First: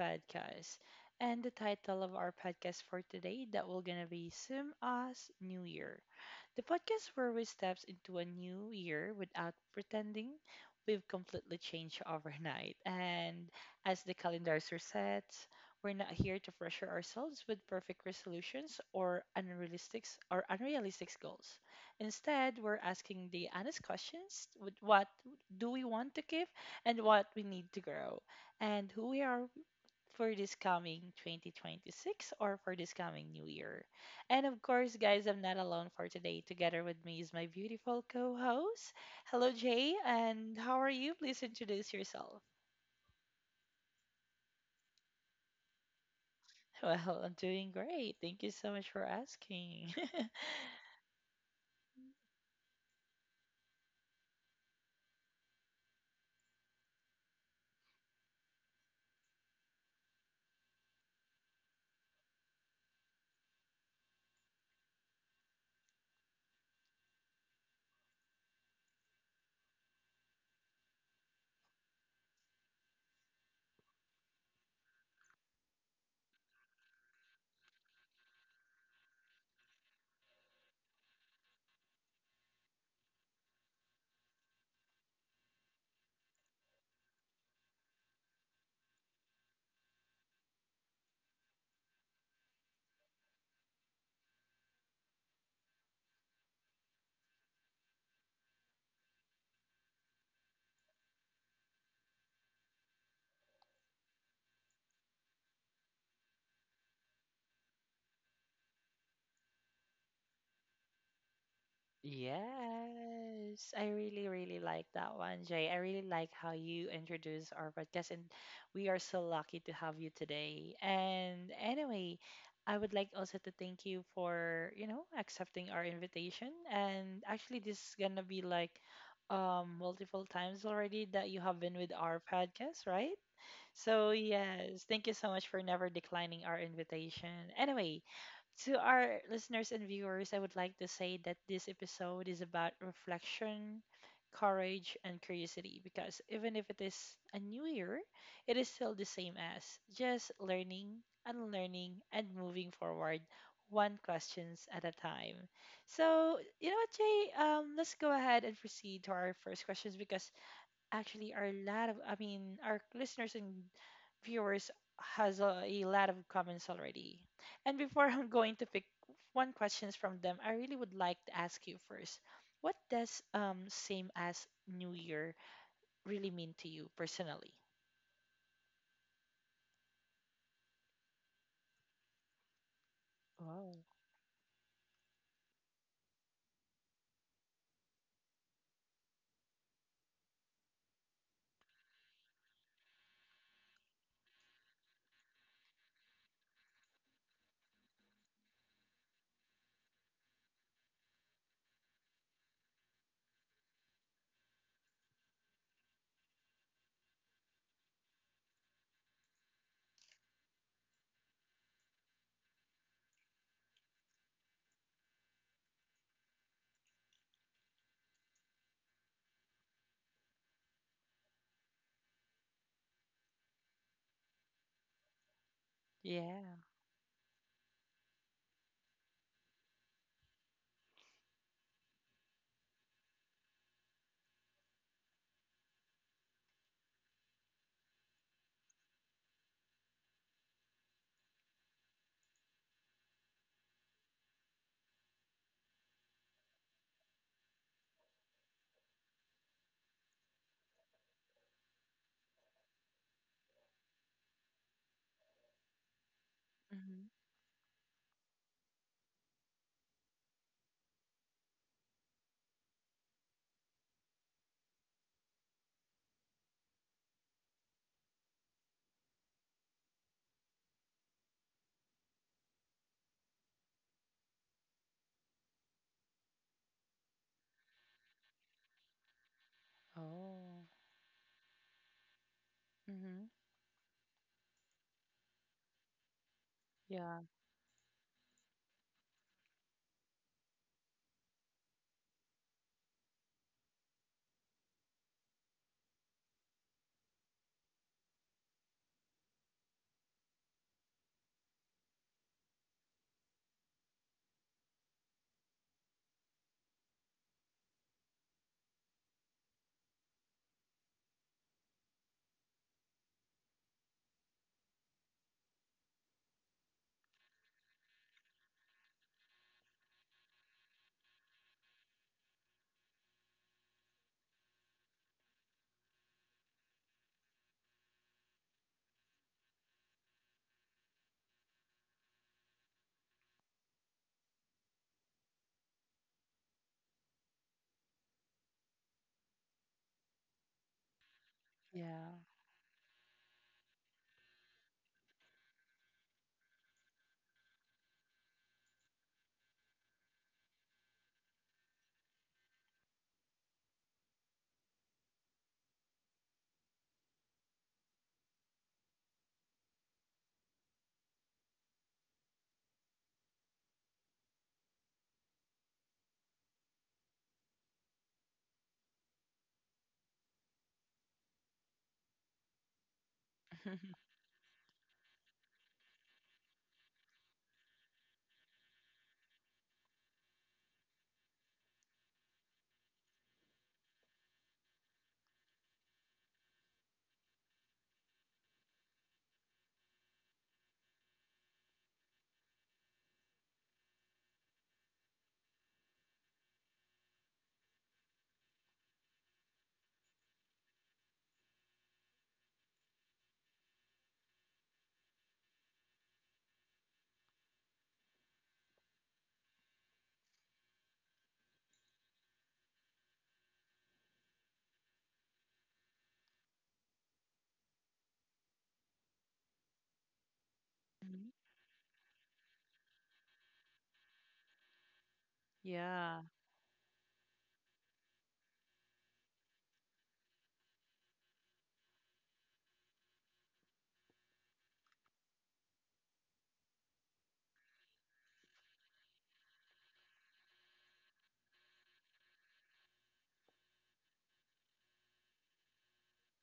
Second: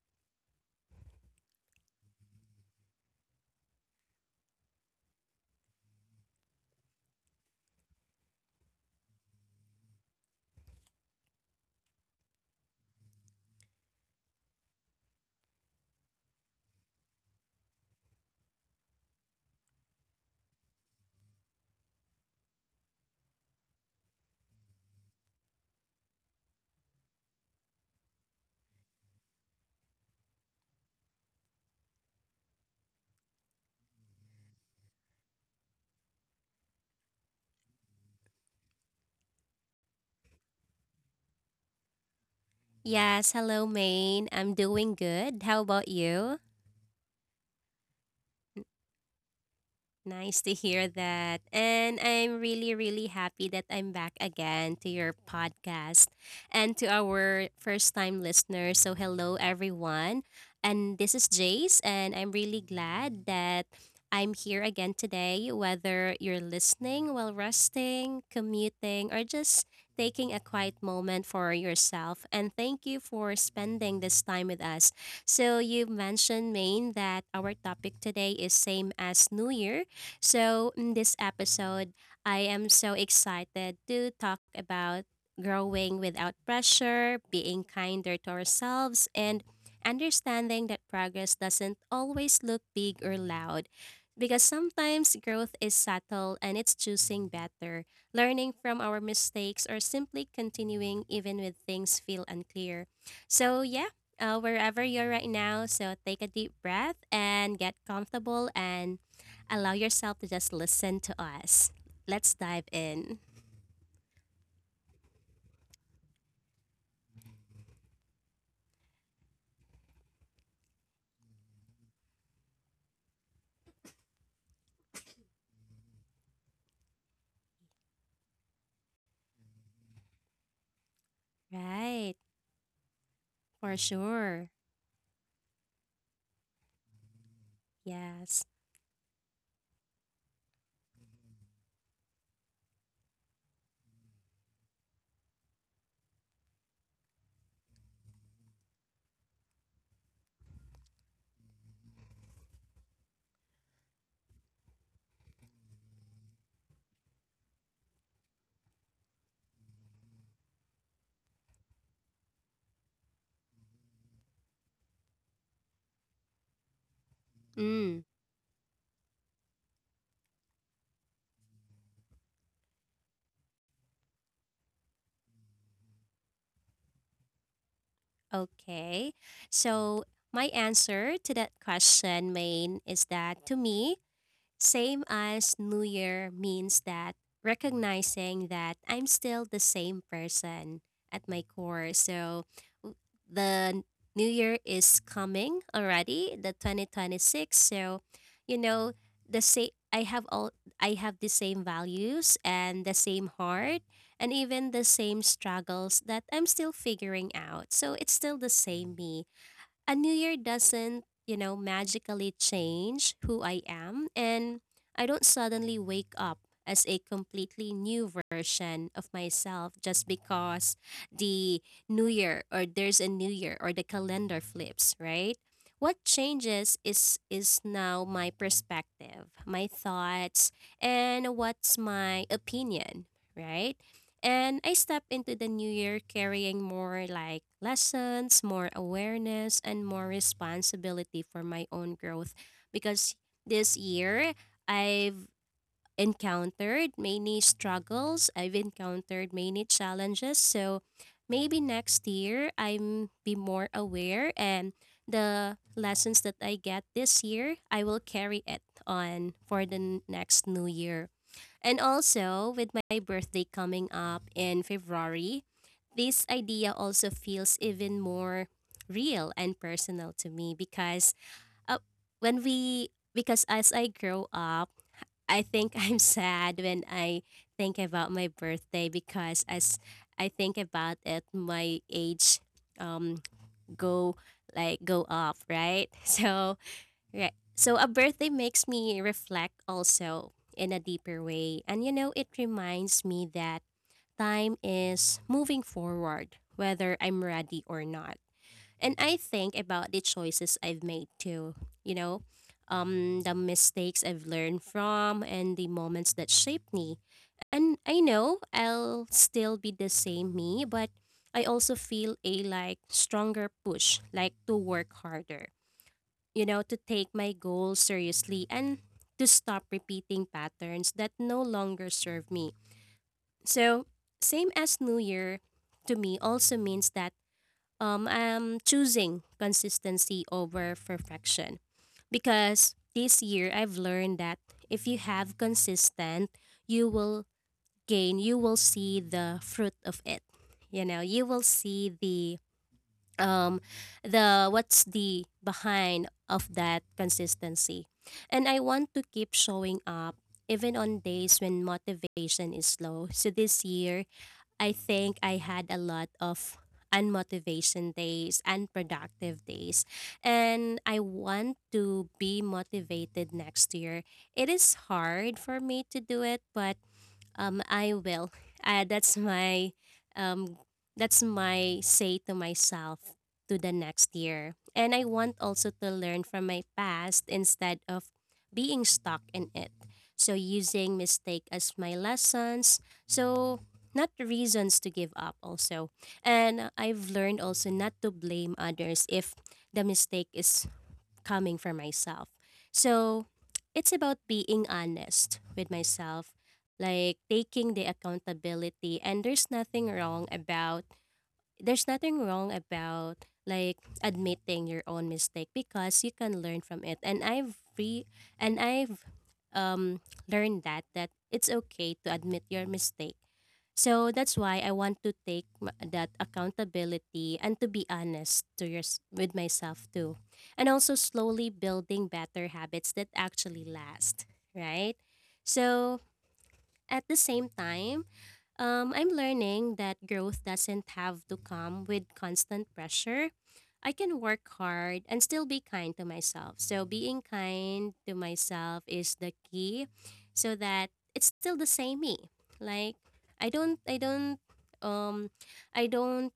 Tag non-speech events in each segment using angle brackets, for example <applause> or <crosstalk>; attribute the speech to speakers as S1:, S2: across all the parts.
S1: podcast. And the title of our podcast for today that we're gonna be Sim Us New Year, the podcast where we steps into a new year without pretending we've completely changed overnight. And as the calendars are, we're not here to pressure ourselves with perfect resolutions or unrealistic goals. Instead, we're asking the honest questions with what do we want to keep and what we need to grow and who we are for this coming 2026 or for this coming new year. And of course, guys, I'm not alone for today. Together with me is my beautiful co-host. Hello, Jay, and how are you? Please introduce yourself. <laughs>
S2: Yes, hello, Maine. I'm doing good. How about you?
S1: Well, I'm doing great. Thank you so much for asking.
S2: Nice to hear that. And I'm really, really happy that I'm back again to your podcast and to our first time listeners. So, hello, everyone. And this is Jace, and I'm really glad that I'm here again today, whether you're listening while resting, commuting, or just taking a quiet moment for yourself. And thank you for spending this time with us. So you mentioned Maine that our topic today is same as New Year, so, in this episode, I am so excited to talk about growing without pressure, being kinder to ourselves, and understanding that progress doesn't always look big or loud. Because sometimes growth is subtle and it's choosing better, learning from our mistakes, or simply continuing even when things feel unclear. So, yeah, wherever you're right now. So take a deep breath and get comfortable and allow yourself to just listen to us. Let's dive in.
S1: Yes, I really, really like that one, Jay. I really like how you introduce our podcast, and we are so lucky to have you today. And anyway, I would like also to thank you for, you know, accepting our invitation. And actually, this is gonna be like multiple times already that you have been with our
S2: Right,
S1: podcast, right?
S2: for
S1: So,
S2: sure.
S1: yes, thank you so much for never declining our invitation. Anyway,
S2: Yes.
S1: to our listeners and viewers, I would like to say that this episode is about reflection, courage, and curiosity because even if it is a new year, it is still the same as just learning, unlearning, and moving forward one questions at a time. So, you know what, Jay? Let's go ahead and proceed to our first questions because actually our lot of I mean our listeners and viewers has a lot of comments already, and before
S2: Mm,
S1: <laughs> I'm going to pick one questions from them, I really would like to ask you first, what does same as new year really mean to you personally?
S2: okay. So, my answer to that question, Maine, is that to
S1: Oh,
S2: me, same as New Year means that recognizing that I'm still the same person at my core. So w- the New Year is coming already, the 2026. So, you know, the same I have all I have the same values and the same heart and even the same struggles that I'm still figuring out. So it's still the same me. A new year doesn't, magically change who I am, and I don't suddenly wake up as a completely new version of myself just because the new year or there's a new year or the calendar flips, right? What
S1: yeah.
S2: changes is now my perspective, my thoughts, and what's my opinion, right? And I step into the new year carrying more like lessons, more awareness, and more responsibility for my own growth. Because this year, I've encountered many struggles, I've encountered many challenges. So maybe next year, I'm be more aware and the lessons that I get
S1: Mm-hmm.
S2: this year, I will carry it on for the next new year. And also, with my birthday coming up in February, this idea also feels even more real and personal to me because uh, when we because as I grow up, I think <laughs> I'm sad when I think about my birthday because as I think
S1: Oh.
S2: about it, my age um
S1: Mm-hmm.
S2: go like go up, right? <laughs> So.
S1: Yeah.
S2: Right. So a birthday makes me reflect also in a deeper way. And it reminds me that time is moving forward, whether I'm ready or not. And I think about the choices I've made too, you know, the mistakes I've learned from and the moments that shaped me. And I know I'll still be the same me, but I also feel a like stronger push, like to work harder, to take my goals seriously and to stop repeating patterns that no longer serve me. So, same as New Year to me also means that I'm choosing consistency over perfection because this year I've learned that if you have consistent, you will gain, you will see the fruit of it. You know, you will see
S1: Yeah.
S2: the um what's the behind of that consistency, and I want to keep showing up even on days when motivation is low. So this year I think I had a lot of unmotivation days, unproductive days, and I want to be motivated next year. It is hard for me to do it, but I will. Uh, that's my um, that's my say to myself to the
S1: <laughs>
S2: next year. And I want also to learn from my past instead of being stuck in it. So using mistake as my lessons. So not reasons to give up also. And I've learned also not to blame others if the mistake is coming from myself. So it's about being honest with myself, like taking the accountability. And there's nothing wrong about like admitting your own mistake because you can learn from it. And I've um learned that it's okay to admit your mistake, so that's why I want to take that accountability and to be honest with myself too. And also
S1: Mhm.
S2: slowly building better habits that actually last, right? So
S1: Yeah.
S2: at the same time, I'm learning that growth doesn't have to come with constant pressure. I can work hard and still be kind to myself. So, being kind to myself is the key so that it's still the same me. Like, I don't, I don't, um, I don't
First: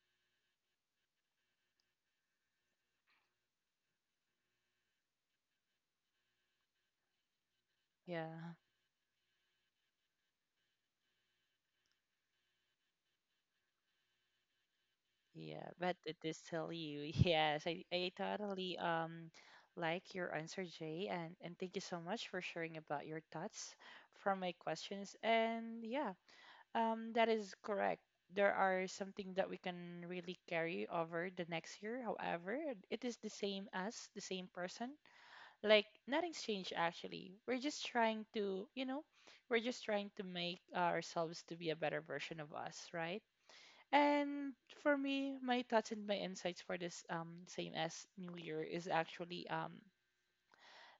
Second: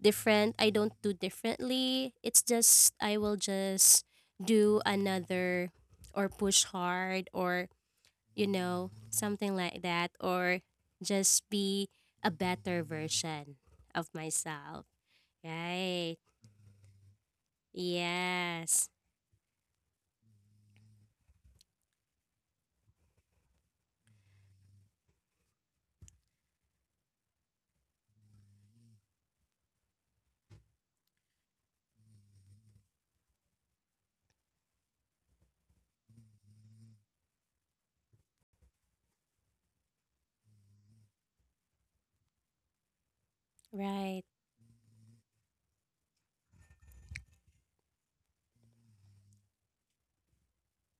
S2: I don't do differently. It's just, I will just do another or push hard or you
S1: Yeah.
S2: know, something like that, or just be a better version of myself.
S1: Yeah, but it
S2: Right.
S1: is tell you. Yes, I totally
S2: Yes.
S1: like your answer, Jay, and thank you so much for sharing about your thoughts from my questions. And yeah, that is correct. There are something that we can really carry over the next year. However, it is the same as the same person. Like nothing's changed actually. We're just trying to, you know, we're just trying to make ourselves to be a better version of us, right?
S2: Right.
S1: And for me, my thoughts and my insights for this same as New Year is actually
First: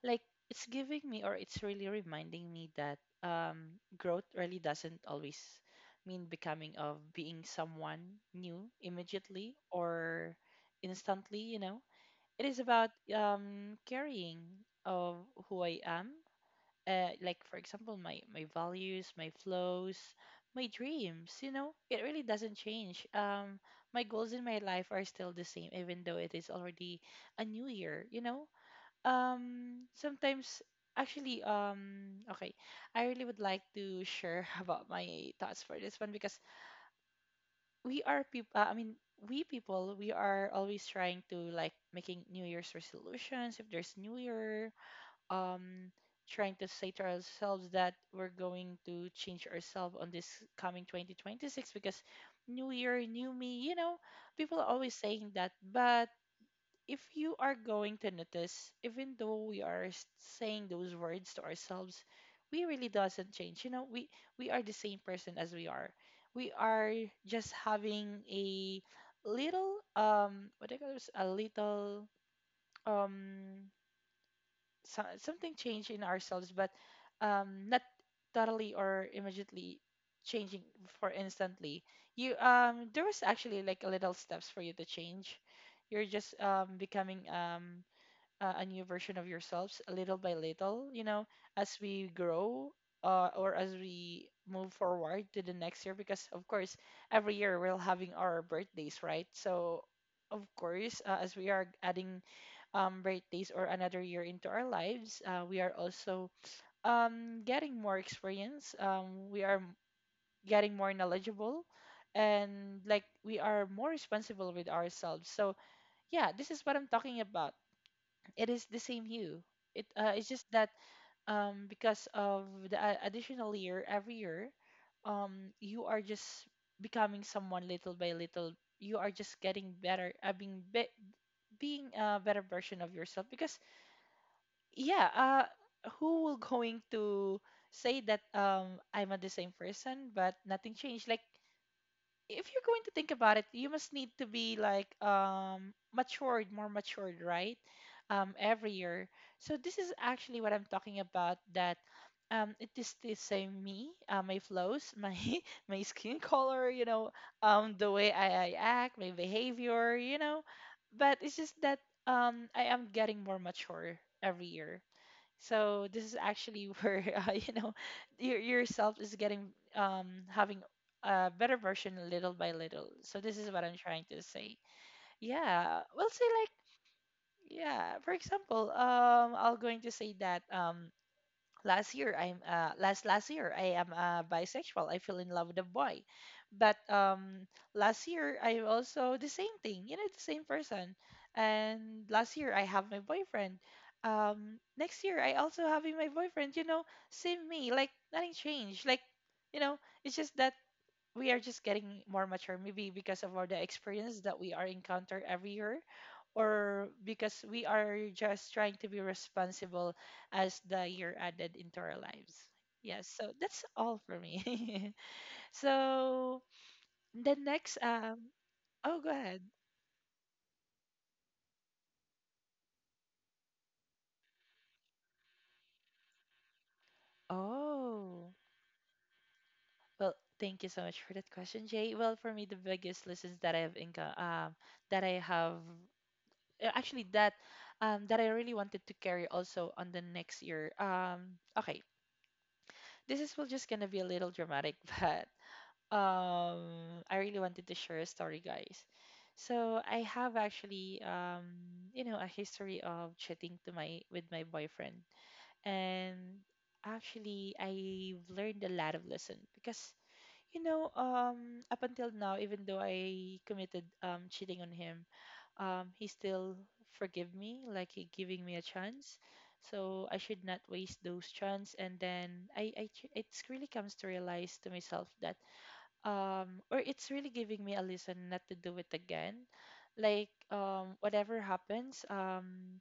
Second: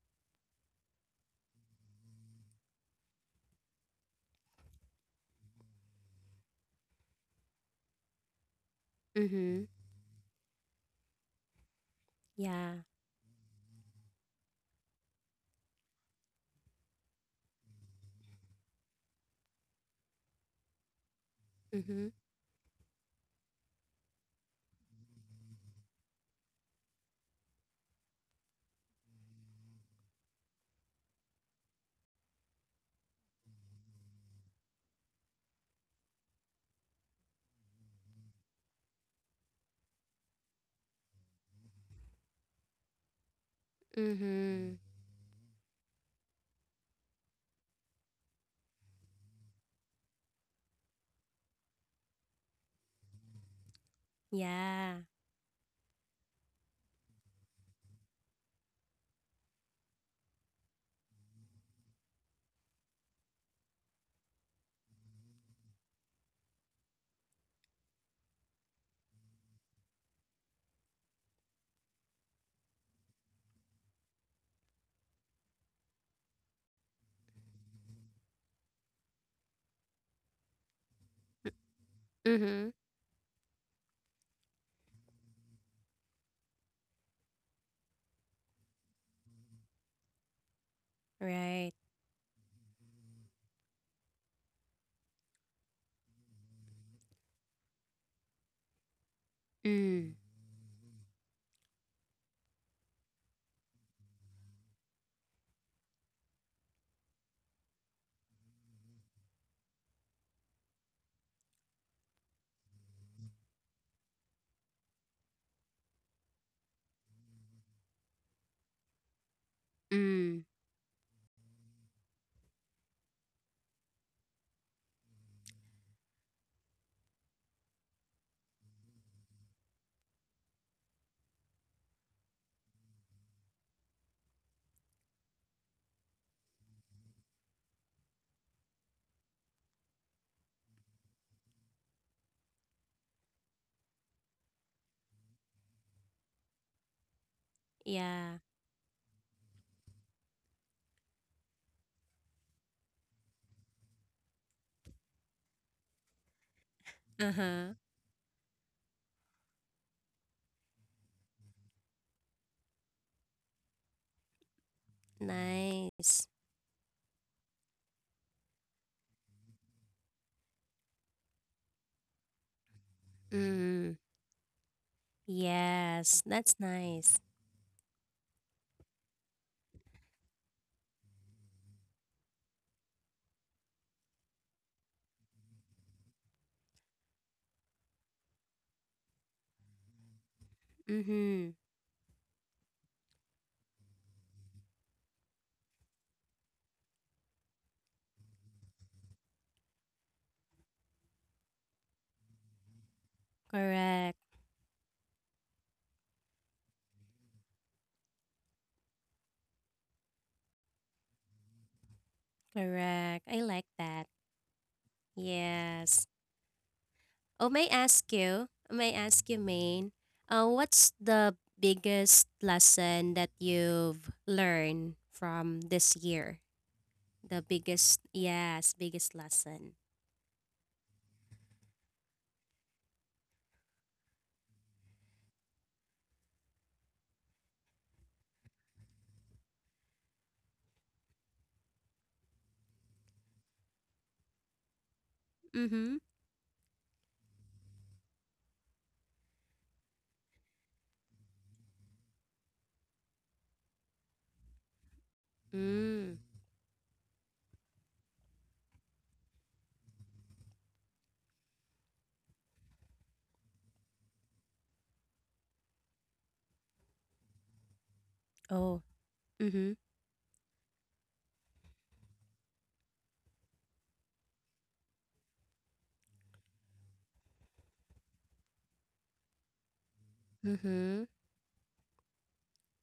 S1: like it's giving me or it's really reminding me that growth really doesn't always mean becoming of being someone new immediately
S2: Mm-hmm.
S1: or instantly, you know. It is
S2: Yeah.
S1: about carrying of who I am, like for example my values, my flows, my dreams, you know, it
S2: Mm-hmm.
S1: really doesn't change. My goals in my life are still the same even though it is already a new year, you know. Sometimes actually, okay, I really would like to share <laughs> about my thoughts for this one because we are people, I mean we people we are always trying to like making new year's resolutions if there's new year,
S2: Mm-hmm.
S1: um trying to say to ourselves that we're going to change ourselves on this coming 2026 because new year new me, you know, people are always
S2: Yeah.
S1: saying that. But if you are going to notice, even though we are saying those words to ourselves, we really doesn't change, you know. We are the same person as we are. We are just having a little, what do you call this, a little, um so, something change in ourselves, but not totally or immediately changing for instantly. You,
S2: Mm-hmm.
S1: there was actually like a little steps for you to change. You're just becoming a new version of yourselves little by little, you know,
S2: Right.
S1: as we grow, or as we move forward to the next year. Because, of course, every year we're having our birthdays, right? So,
S2: Mm.
S1: of course, as we are adding, birthdays or another year into our lives, we are also getting more experience. We are getting more knowledgeable. And like we are more responsible with ourselves. So, yeah, this is what I'm talking about. It is the same hue. It, it's
S2: Mm.
S1: just that because of the additional year every year, you are just becoming someone little by little. You are just getting better, being a better version of yourself. Because yeah, who will going to say that I'm a the same person but nothing changed? Like if you're going to think about it, you must need to be like matured, more matured, right?
S2: Yeah.
S1: Every year. So this is actually what I'm talking about. That it is the same me, my flows, my <laughs> my skin color, you know,
S2: Uh-huh.
S1: the way I act, my behavior, you know. But it's just that I am getting more mature every year. So this is
S2: Nice.
S1: actually where <laughs> you know your yourself is getting having a better version little by little. So this is what I'm
S2: Mm.
S1: trying to say. Yeah, we'll
S2: Yes.
S1: say
S2: That's
S1: like
S2: nice.
S1: yeah. For example, I will going to say that last year I'm, last year I am, bisexual, I fell in love with a boy, but last year I also the same thing, you know, the same person.
S2: Mm-hmm.
S1: And last year I have my boyfriend. Next year I also having my boyfriend, you know, same me, like nothing changed, like, you know, it's just that we are just getting more mature, maybe because of all the
S2: Correct.
S1: experience that we are encounter every year, or because we are just trying to be responsible as the year added into our lives. Yes,
S2: Correct.
S1: so
S2: I
S1: that's
S2: like
S1: all
S2: that.
S1: for me. <laughs>
S2: Yes.
S1: So the
S2: Oh, may
S1: next,
S2: I ask you, may
S1: oh, go
S2: I ask
S1: ahead.
S2: you, Maine, what's the biggest lesson that you've learned from this year? The biggest,
S1: Oh,
S2: yes, biggest lesson.
S1: well, thank you so much for that question, Jay. Well, for me, the biggest lessons that I've encountered, that I have, actually that, that I really wanted to carry also on the next year. Okay, this is well just gonna be a little dramatic, <laughs> but
S2: Mm-hmm.
S1: I really wanted to share a story, guys. So I have actually, you know, a history of cheating to my with my boyfriend,
S2: Mm.
S1: and actually I've learned a lot of lesson because you know up until now, even though I committed, cheating on him, he still forgive me, like he giving me a
S2: Oh.
S1: chance.
S2: Mm-hmm.
S1: So I should not waste those chance. And then it's really comes to realize to myself that or it's really giving me a lesson not to do it again. Like
S2: Mm-hmm.
S1: whatever happens,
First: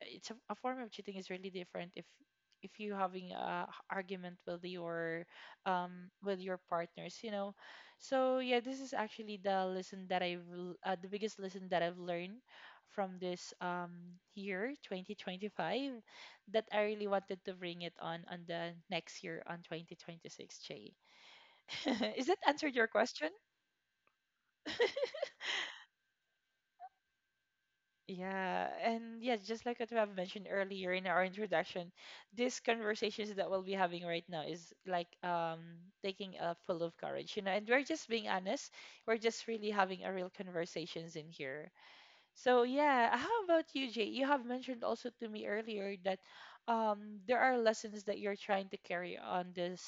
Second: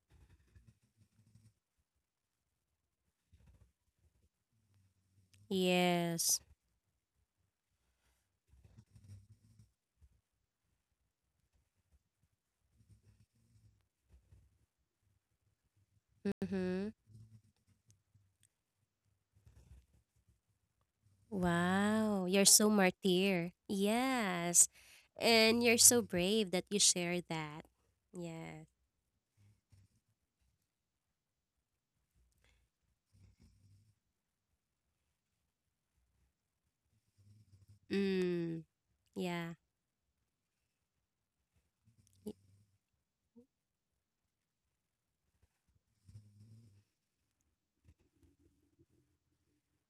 S1: it's a form of cheating is really different if you having a argument
S2: Yes.
S1: with your partners, you know. So yeah, this is actually the lesson that the biggest lesson that I've learned from this year 2025 that I
S2: Mm-hmm.
S1: really wanted to bring it on the next year on 2026, Jay. <laughs>
S2: Wow,
S1: Is that
S2: you're so
S1: answered your question?
S2: martyr. Yes. And you're so brave that you share that. Yeah.
S1: Yeah, and yeah, just like what we have mentioned earlier in our introduction, these conversations that we'll be having right now is like taking a full of courage, you know, and we're just being
S2: Mm.
S1: honest. We're just
S2: Yeah.
S1: really having a real conversations in here. So yeah, how about you, Jay? You have mentioned also to me earlier that there are lessons that you're trying to carry on this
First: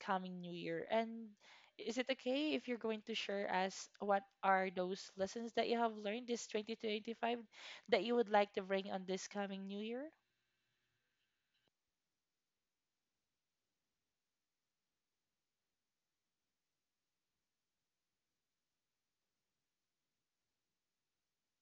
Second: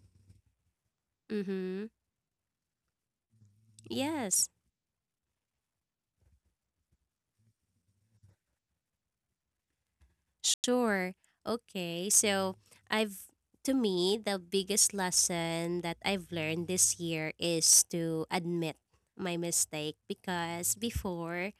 S1: coming new year. And
S2: Mm-hmm.
S1: is it okay if you're going to share us what
S2: Yes.
S1: are those lessons that you have learned this 2025 that you would like to bring on this coming new year?
S2: Sure. Okay. So I've to me the biggest lesson that I've learned this year is to admit my mistake, because before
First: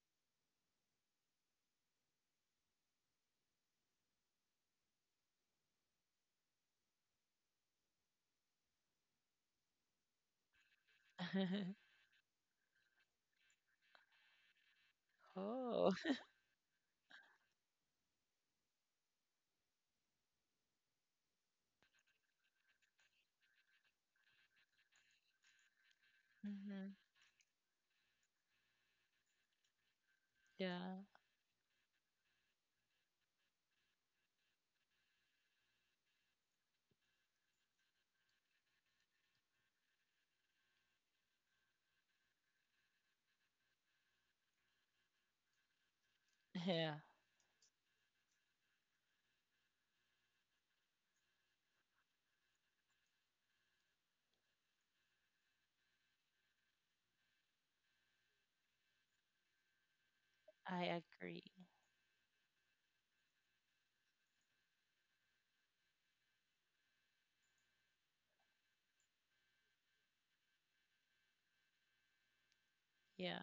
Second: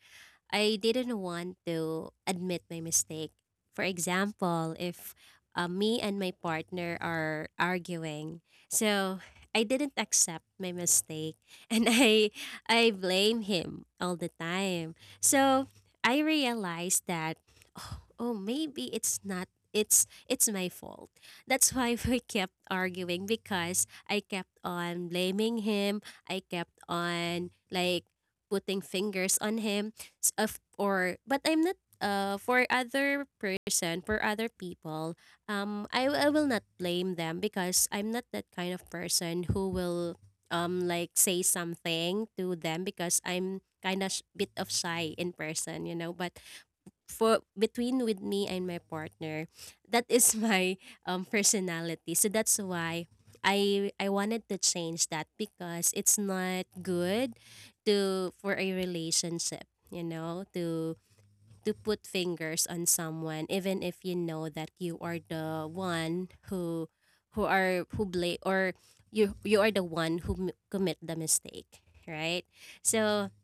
S2: I didn't want to admit my mistake. For example, if me and my partner are arguing, so I didn't accept my mistake <laughs> and
S1: <laughs>
S2: I blame him all the time. So
S1: Oh.
S2: I realized that oh, oh maybe it's not, it's my fault. That's why <laughs> we kept arguing because I kept on blaming him. I kept
S1: Hmm.
S2: on like putting fingers on him. S- of
S1: Yeah.
S2: or But I'm not, for other people, I will not blame them because I'm not that kind of person who will like say something to them because I'm kind of bit of shy in person, but
S1: <laughs> Yeah,
S2: for between with me and my partner, that is <laughs> my personality. So that's why I wanted to change that because it's not good to for a relationship, you know,
S1: I agree.
S2: to put fingers on someone even if you know that you are the one who are who blame, or you are the one who commit the mistake, right? So
S1: Yeah,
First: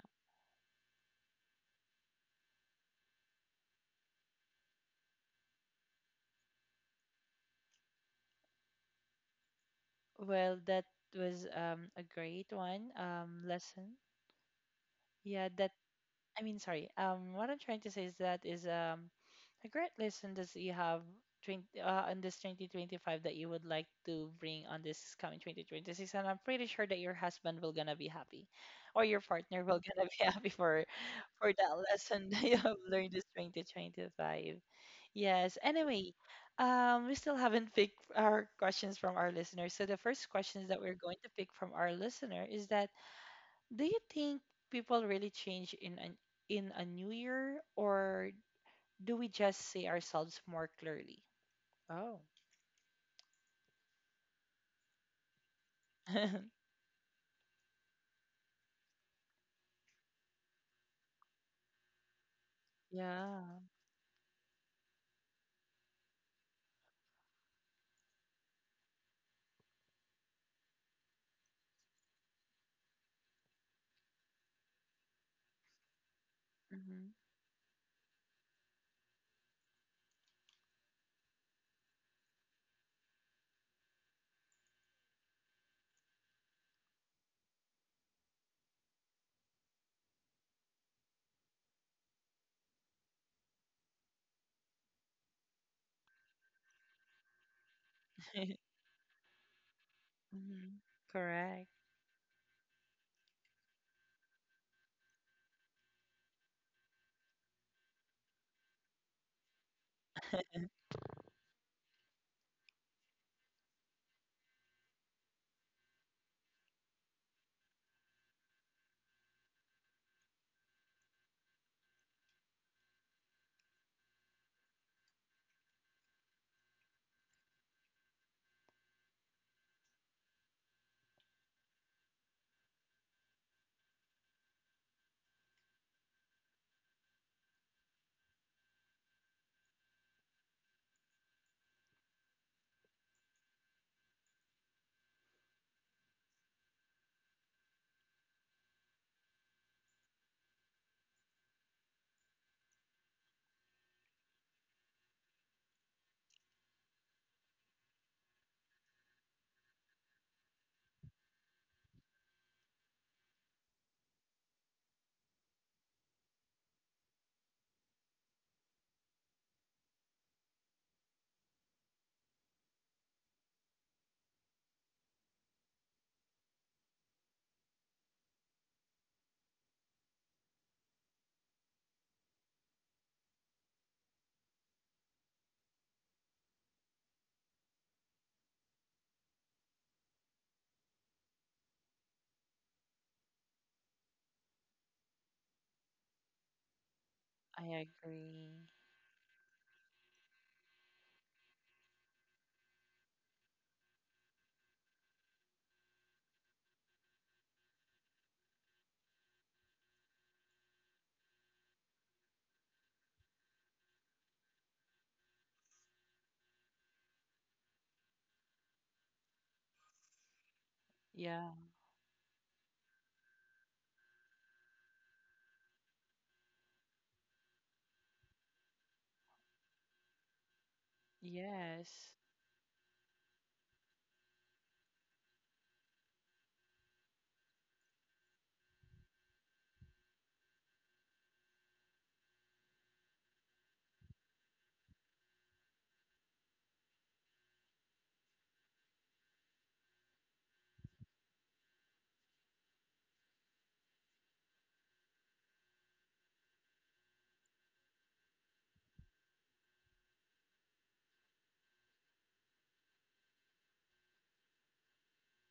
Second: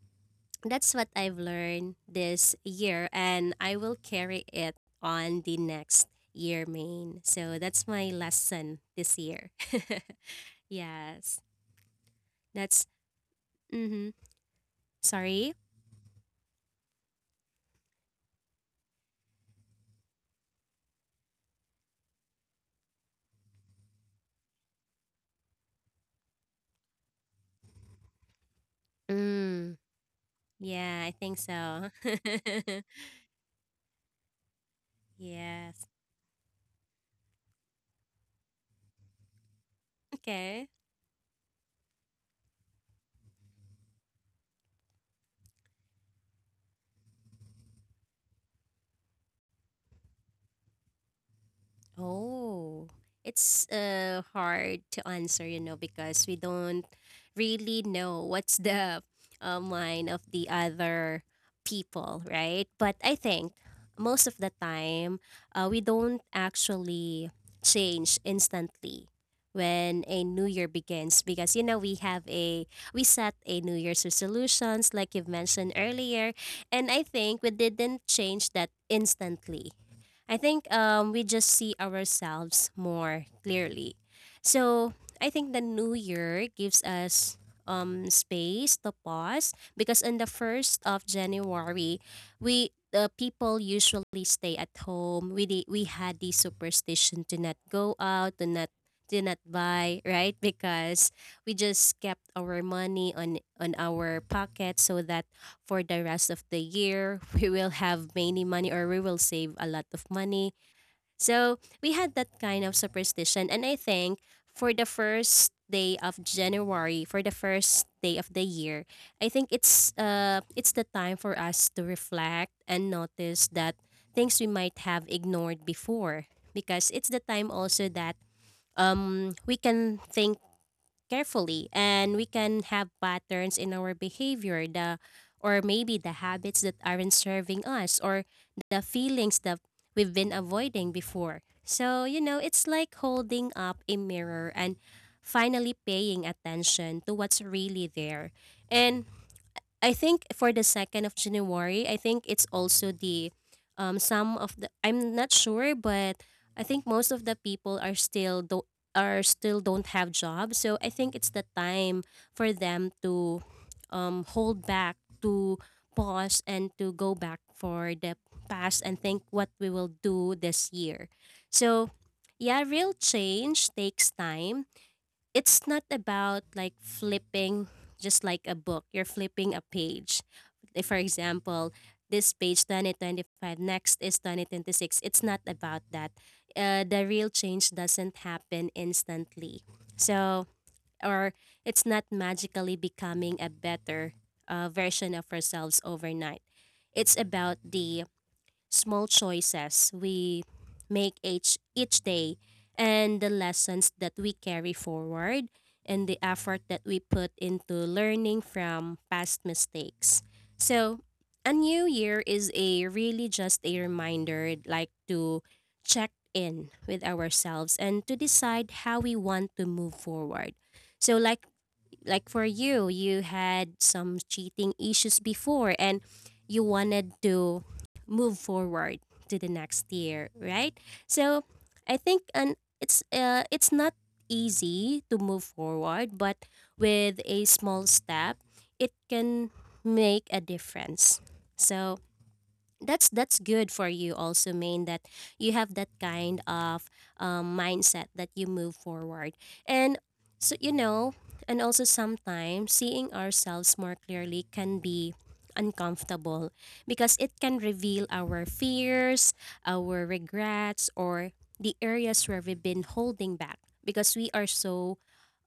S2: that's what I've learned this year, and I will carry it on the next year, main. So that's my lesson this year. <laughs>
S1: well, that
S2: Yes,
S1: was a great
S2: that's.
S1: one lesson.
S2: Mm-hmm. Sorry.
S1: Yeah, that I mean, sorry. What I'm trying to say is that is a great lesson that you have 20, on this 2025 that you would like to bring on this coming 2026, and I'm pretty sure that your husband will gonna be happy, or your partner
S2: Mm,
S1: will gonna be <laughs> happy for
S2: yeah, I think
S1: that
S2: so.
S1: lesson that you have learned this 2025.
S2: <laughs>
S1: Yes.
S2: Yes.
S1: Anyway, we still haven't picked our questions from our listeners. So the first
S2: Okay.
S1: questions that we're going to pick from our listener is that, do you think people really change in an in a new year, or do we just see ourselves more clearly? Oh.
S2: Oh, it's hard to answer, because we
S1: <laughs>
S2: don't really know what's the mind of the other people, right? But I think
S1: Yeah.
S2: most of the time, we don't actually change instantly when a new year begins, because we set a new year's resolutions like you've mentioned earlier, and I
S1: Hmm.
S2: think we didn't change that instantly. I think we just see ourselves more clearly. So I think the new year gives us space to pause because on the first of January, we the people usually stay at home. We had the superstition to not go out, to not buy, right?
S1: Hmm. <laughs>
S2: Because we
S1: Correct.
S2: just kept our money on our pocket so that for the rest of the year, <laughs> we will have many money, or we will save a lot of money. So we had that kind of superstition. And I think for the first day of January, for the first day of the year, I think it's the time for us to reflect and notice that things we might have ignored before, because it's the time also that we can think carefully and we can have patterns in our behavior, the or maybe the habits that aren't serving us, or the feelings that we've been avoiding before. So, you know, it's like holding up a mirror and finally paying attention to what's really there. And I think for the second of January, I think it's also the some of the, I'm not sure, but I think most of the people are still don't have jobs. So I think it's the time for them to hold back, to pause and to go back for the past and think what we will do this year. So yeah, real change takes time. It's not about like flipping, just like a book you're flipping a page, if for example this page 2025, next is 2026. It's not about that. The real change doesn't happen instantly. So, or it's not magically becoming a better, version of ourselves overnight. It's about
S1: I
S2: the
S1: agree.
S2: small choices we make each day, and the lessons that we carry forward, and the effort that we put into learning from past mistakes. So, a new year is a really just a reminder like to check in with ourselves and to decide how we want to move forward. So
S1: Yeah.
S2: like for you, you had some cheating issues before and you wanted to move forward to the next year, right? So I
S1: Yes.
S2: think and it's not easy to move forward, but with a small step, it can make a difference. So that's good for you also, Main, that you have that kind of mindset that you move forward. And so, and also sometimes seeing ourselves more clearly can be uncomfortable because it can reveal our fears, our regrets, or the areas where we've been holding back because we are so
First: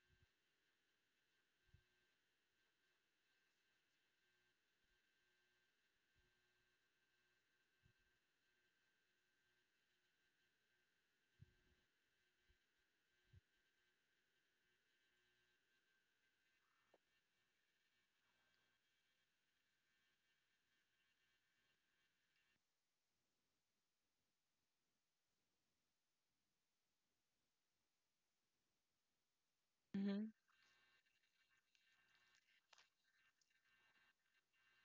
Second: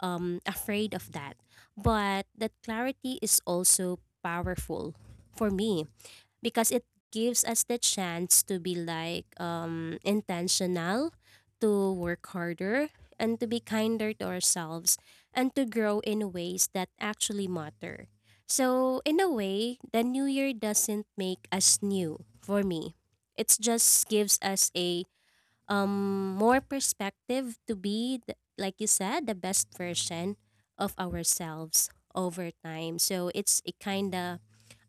S2: afraid of that. But that clarity is also powerful for me because it gives us the chance to be, like, intentional, to work harder, and to be kinder to ourselves, and to grow in ways that actually matter. So, in a way, the new year doesn't make us new for me. It just gives us a more perspective to be, like you said, the best version
S1: Hmm.
S2: of ourselves over time. So, it's a kind of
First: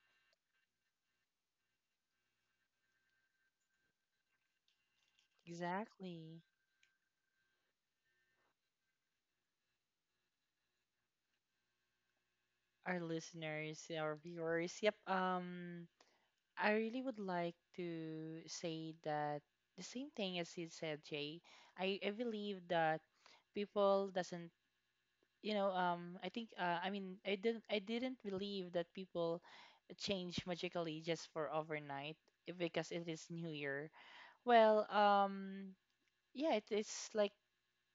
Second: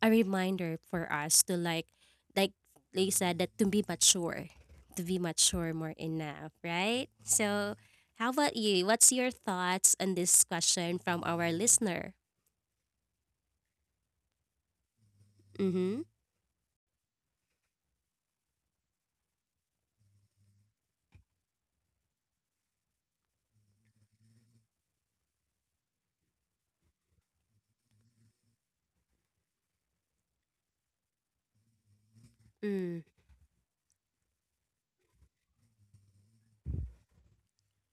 S2: a reminder for us to, like they said, that to be mature more,
S1: Exactly.
S2: enough, right? So how about you? What's your thoughts on this question from our listener?
S1: Our listeners, our viewers. Yep.
S2: Mm-hmm.
S1: I really would like to say that the same thing as you said, Jay. I believe that people doesn't I think I mean I didn't believe that people change magically just for overnight because it
S2: Mm.
S1: is New Year. Well, um, yeah, it is like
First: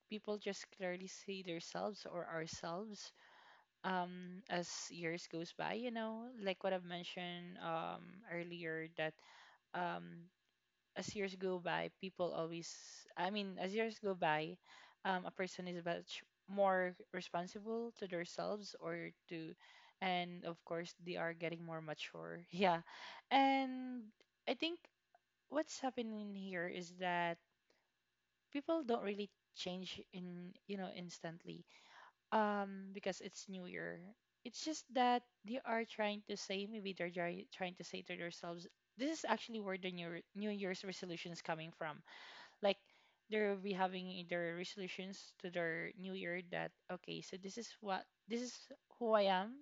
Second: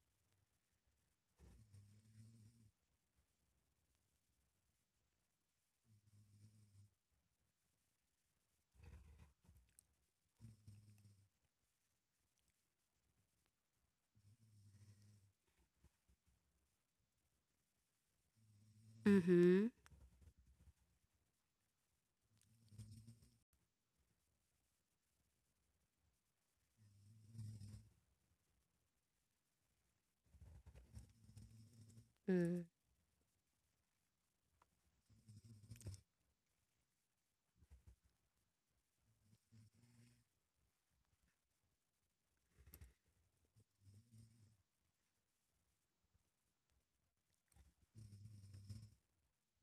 S1: people just clearly see themselves or ourselves as years goes by. You know, like what I've mentioned earlier that um as years go by, people always, I mean, as years go by, a person is much more responsible to themselves or to,
S2: Mm-hmm.
S1: and of course, they are getting more mature. <laughs> Yeah. And I think what's happening here is that people don't really change in, you know, instantly
S2: Mm.
S1: because it's New Year. It's just that they are trying to say, maybe they're trying to say to themselves, this is actually where the New Year's resolution is coming from, like they'll be having their resolutions to their new year that, okay, so this is what, this is who I am,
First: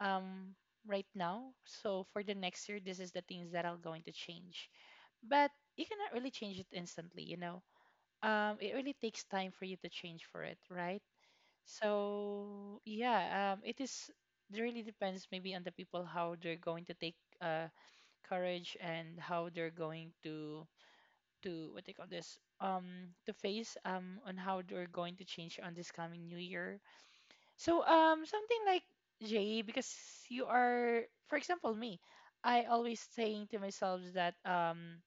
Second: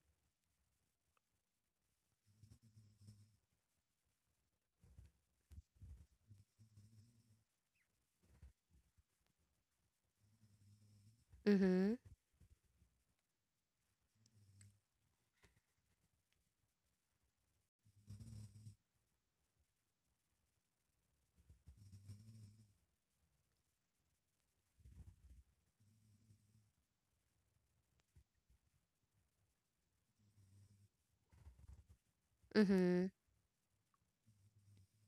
S1: um right now, so for the next year this is the things that I'm going to change. But you cannot really change it instantly, you know. It really takes time for you to change for it, right?
S2: Mm-hmm.
S1: So yeah, it is, it really depends maybe on the people, how they're going to take courage and how they're going to what they call this, to face, on how they're going to change on this coming new year. So something like Jay because you are, for example me, I always
S2: Mm-hmm.
S1: saying to myself that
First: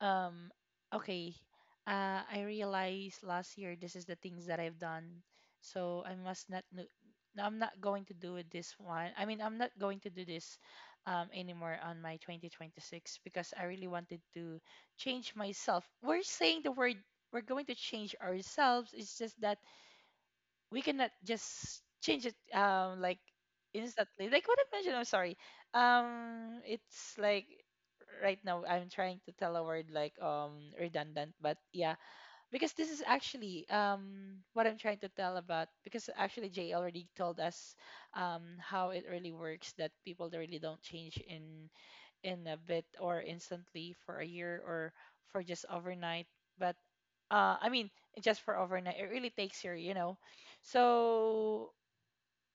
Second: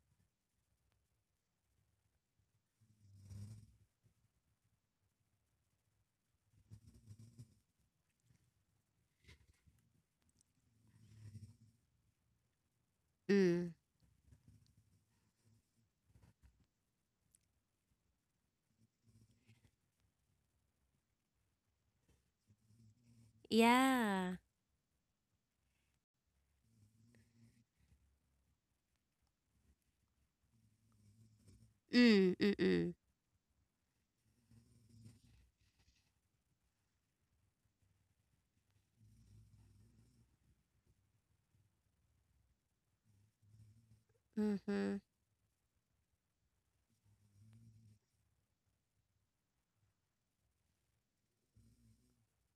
S1: um, okay. I realized last year this is the things that I've done, so I must not. No- I'm not going to do it this one. I mean, I'm not going to do this anymore on my 2026 because I
S2: Mm.
S1: really wanted to change myself. We're saying the word. We're going to change ourselves. It's just that we cannot just change it like instantly,
S2: Yeah.
S1: like what I mentioned. I'm sorry. It's like right now I'm trying to tell a word like redundant, but yeah,
S2: Mm.
S1: because this
S2: Mm-mm.
S1: is actually what I'm trying to tell about, because actually Jay already told us how it really works, that people they really don't change in a bit or instantly for a year or
S2: Mm-hmm.
S1: for just overnight. But I mean, just for overnight, it really takes your, you know. So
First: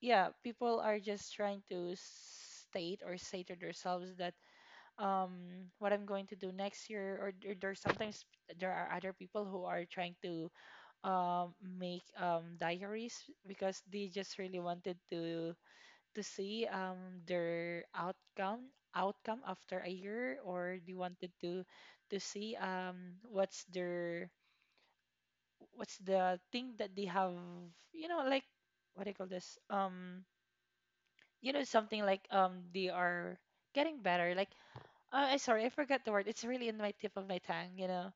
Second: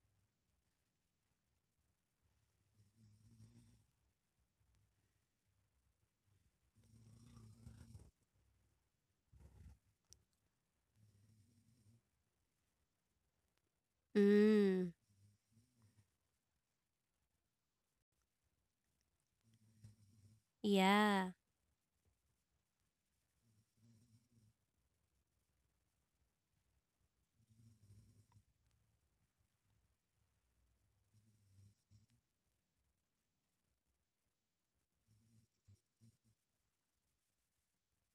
S1: yeah, people are just trying to state or say to themselves that what I'm going to do next year, there, there are other people who are trying to make diaries because they just really
S2: Mm.
S1: wanted to see their outcome after a year, or they wanted
S2: Yeah.
S1: to see what's their, what's the thing that they have, you know, like, what do you call this, you know, something like, they are getting better, like, I, sorry, I forgot the word, it's really in my tip of my tongue, you know.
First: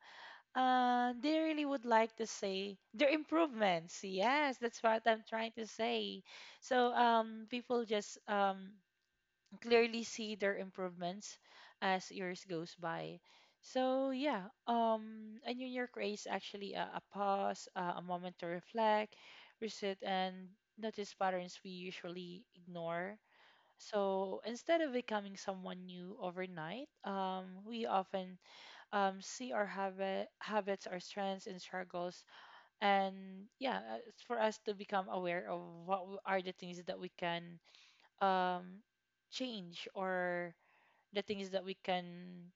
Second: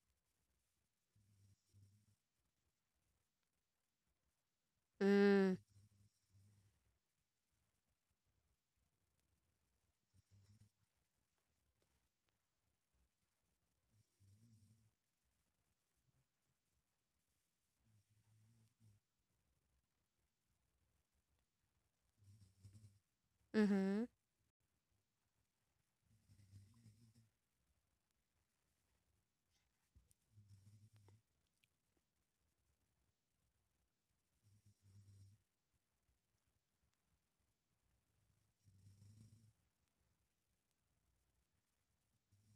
S1: They really would like to say their improvements, yes, that's what I'm trying
S2: Mm.
S1: to say. So people just clearly see their improvements as years goes by. So yeah, a New Year craze actually a pause, a moment to reflect, reset, and notice patterns we usually ignore.
S2: Mm-hmm.
S1: So instead of becoming someone new overnight, we often see our habits, our strengths and struggles, and yeah, it's for us to become aware of what are the things that we can um, change, or the things that we can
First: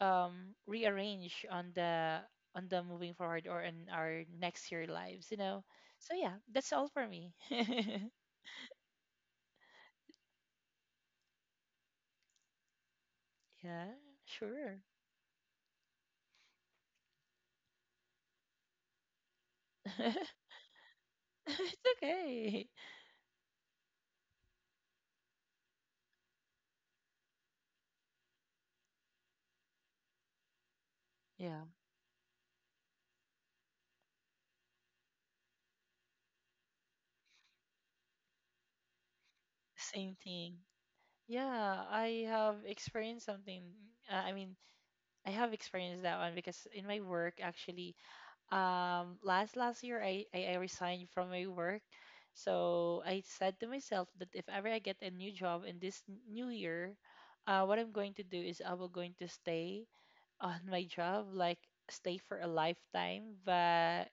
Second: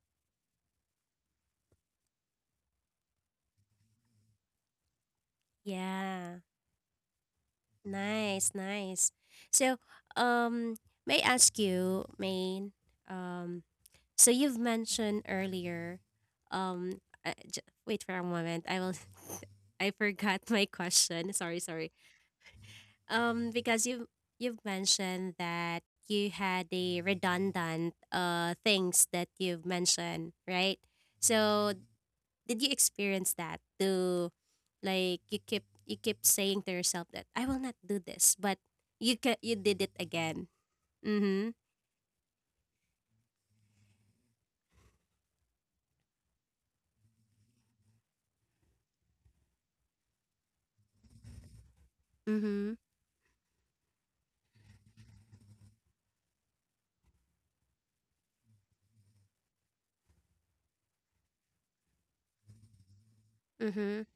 S1: rearrange on the, on the moving forward or in our next year lives, you know. So yeah,
S2: Yeah.
S1: that's all for me.
S2: Nice, nice. So, um, may I ask you, Maine,
S1: <laughs>
S2: um,
S1: Yeah,
S2: so you've
S1: sure.
S2: mentioned earlier, wait for a moment. I will, <laughs> I
S1: <laughs>
S2: forgot my question. Sorry,
S1: It's
S2: sorry.
S1: okay.
S2: Because you've mentioned that you had the redundant things that you've mentioned, right?
S1: Yeah,
S2: So did you experience that to, like, you keep saying to yourself that I will not do this, but you did it
S1: same
S2: again.
S1: thing.
S2: Mhm.
S1: Yeah, I have experienced something. I mean, I have experienced that one because in my work, actually, last year I resigned from my work.
S2: Mhm.
S1: So I said to myself that if ever I get a new job in this new year, what I'm going to do is I will going to stay on <laughs> my job, like stay for a lifetime.
S2: Mhm.
S1: But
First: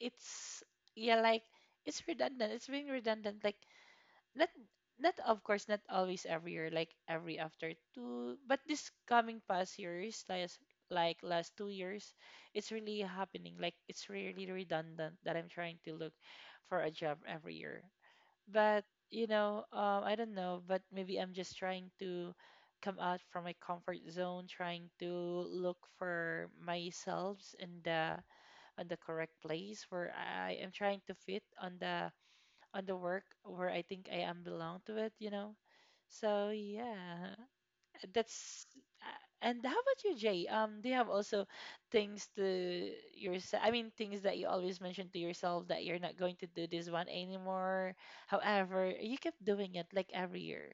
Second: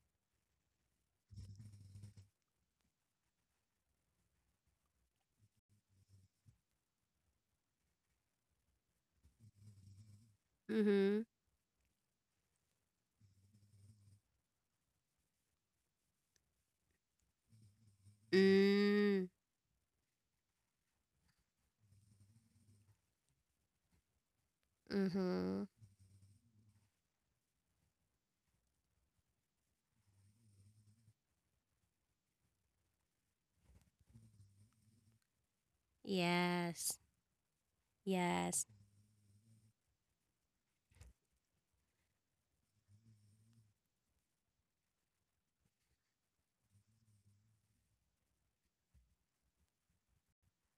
S1: it's, yeah, like it's redundant. It's being redundant. Like not, not of course not always every year, like every after two, but this coming past years, like
S2: Mhm.
S1: last 2 years it's really happening, like it's really redundant that I'm trying to look for a job every year. But you
S2: Mm.
S1: know, I don't know, but maybe I'm just trying to come out from my comfort zone, trying to
S2: Mhm.
S1: look for myself in the, on the correct place where I am trying to fit on the, on the work where I think I am belong to it, you know. So
S2: Yes.
S1: yeah,
S2: Yes.
S1: that's uh, and how about you, Jay? Do you have also things to yourself? I mean, things that you always mention to yourself that you're not going to do this one anymore. However, you kept doing it like every year.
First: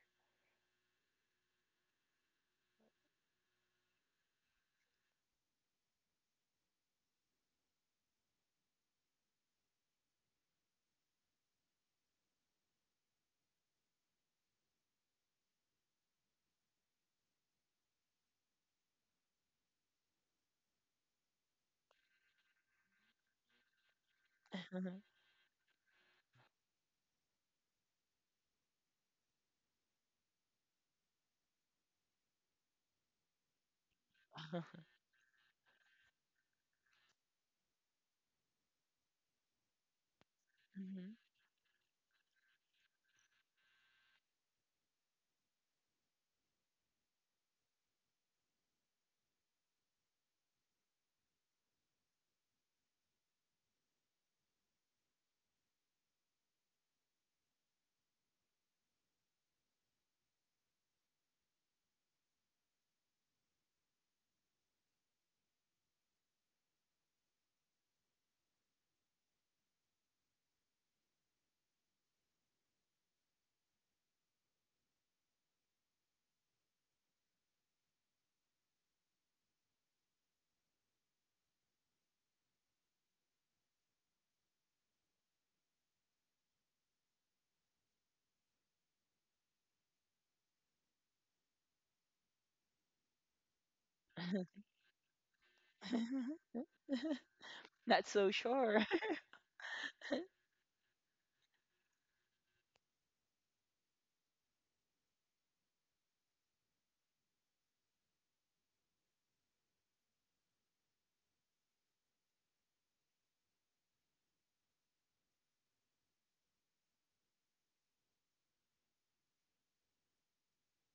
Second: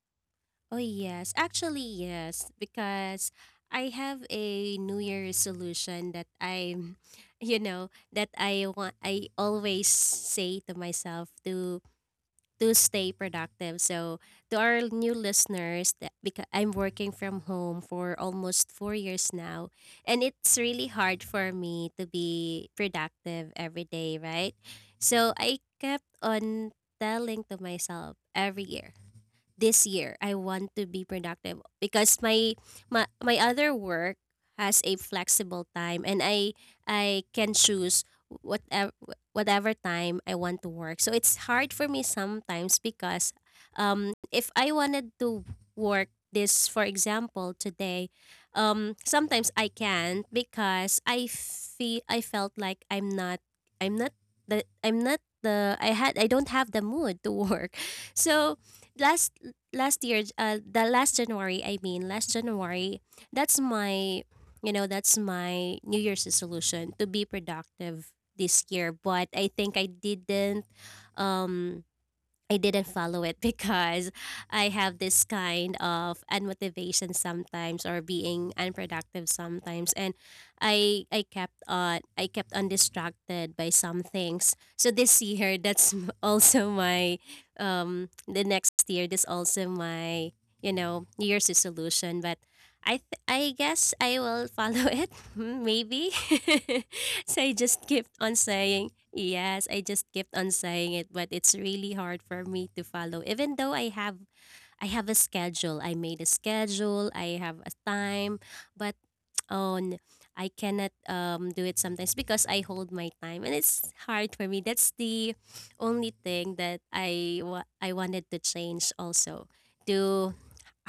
S2: Oh yes. Actually yes, because I have a New Year resolution that I, <laughs> that I want. I always say to myself to stay productive. So, to our new listeners, that because I'm working from home for almost 4 years now, and it's really hard for me to be productive every day, right?
S1: <laughs>
S2: So, I kept on telling to myself every year, this year I want to be productive because my other work has a flexible time, and I can choose whatever whatever time I want to work.
S1: Mhm.
S2: So it's hard for me sometimes because, if I wanted to work this, for example, today, sometimes I can't because I felt like I'm not I'm not the I had I don't have the mood to work. <laughs> So last last year, the last January, I mean, last January, that's my, that's my New Year's resolution to be productive this year. But I think um, I didn't follow it <laughs> because I have this kind of unmotivation sometimes or being unproductive sometimes, and I kept on, distracted by some things. So this year, that's <laughs> also my the next year that's also my, New Year's resolution, but I guess I will
S1: <laughs>
S2: follow <laughs> it maybe. <laughs> So I just
S1: Not
S2: kept
S1: so
S2: on
S1: sure.
S2: saying.
S1: <laughs>
S2: Yes, I just kept on saying it, but it's really hard for me to follow. Even though I have a schedule. I made a schedule, I have a time, but on, I cannot do it sometimes because I hold my time, and it's hard for me. That's the only thing that I wanted to change also, to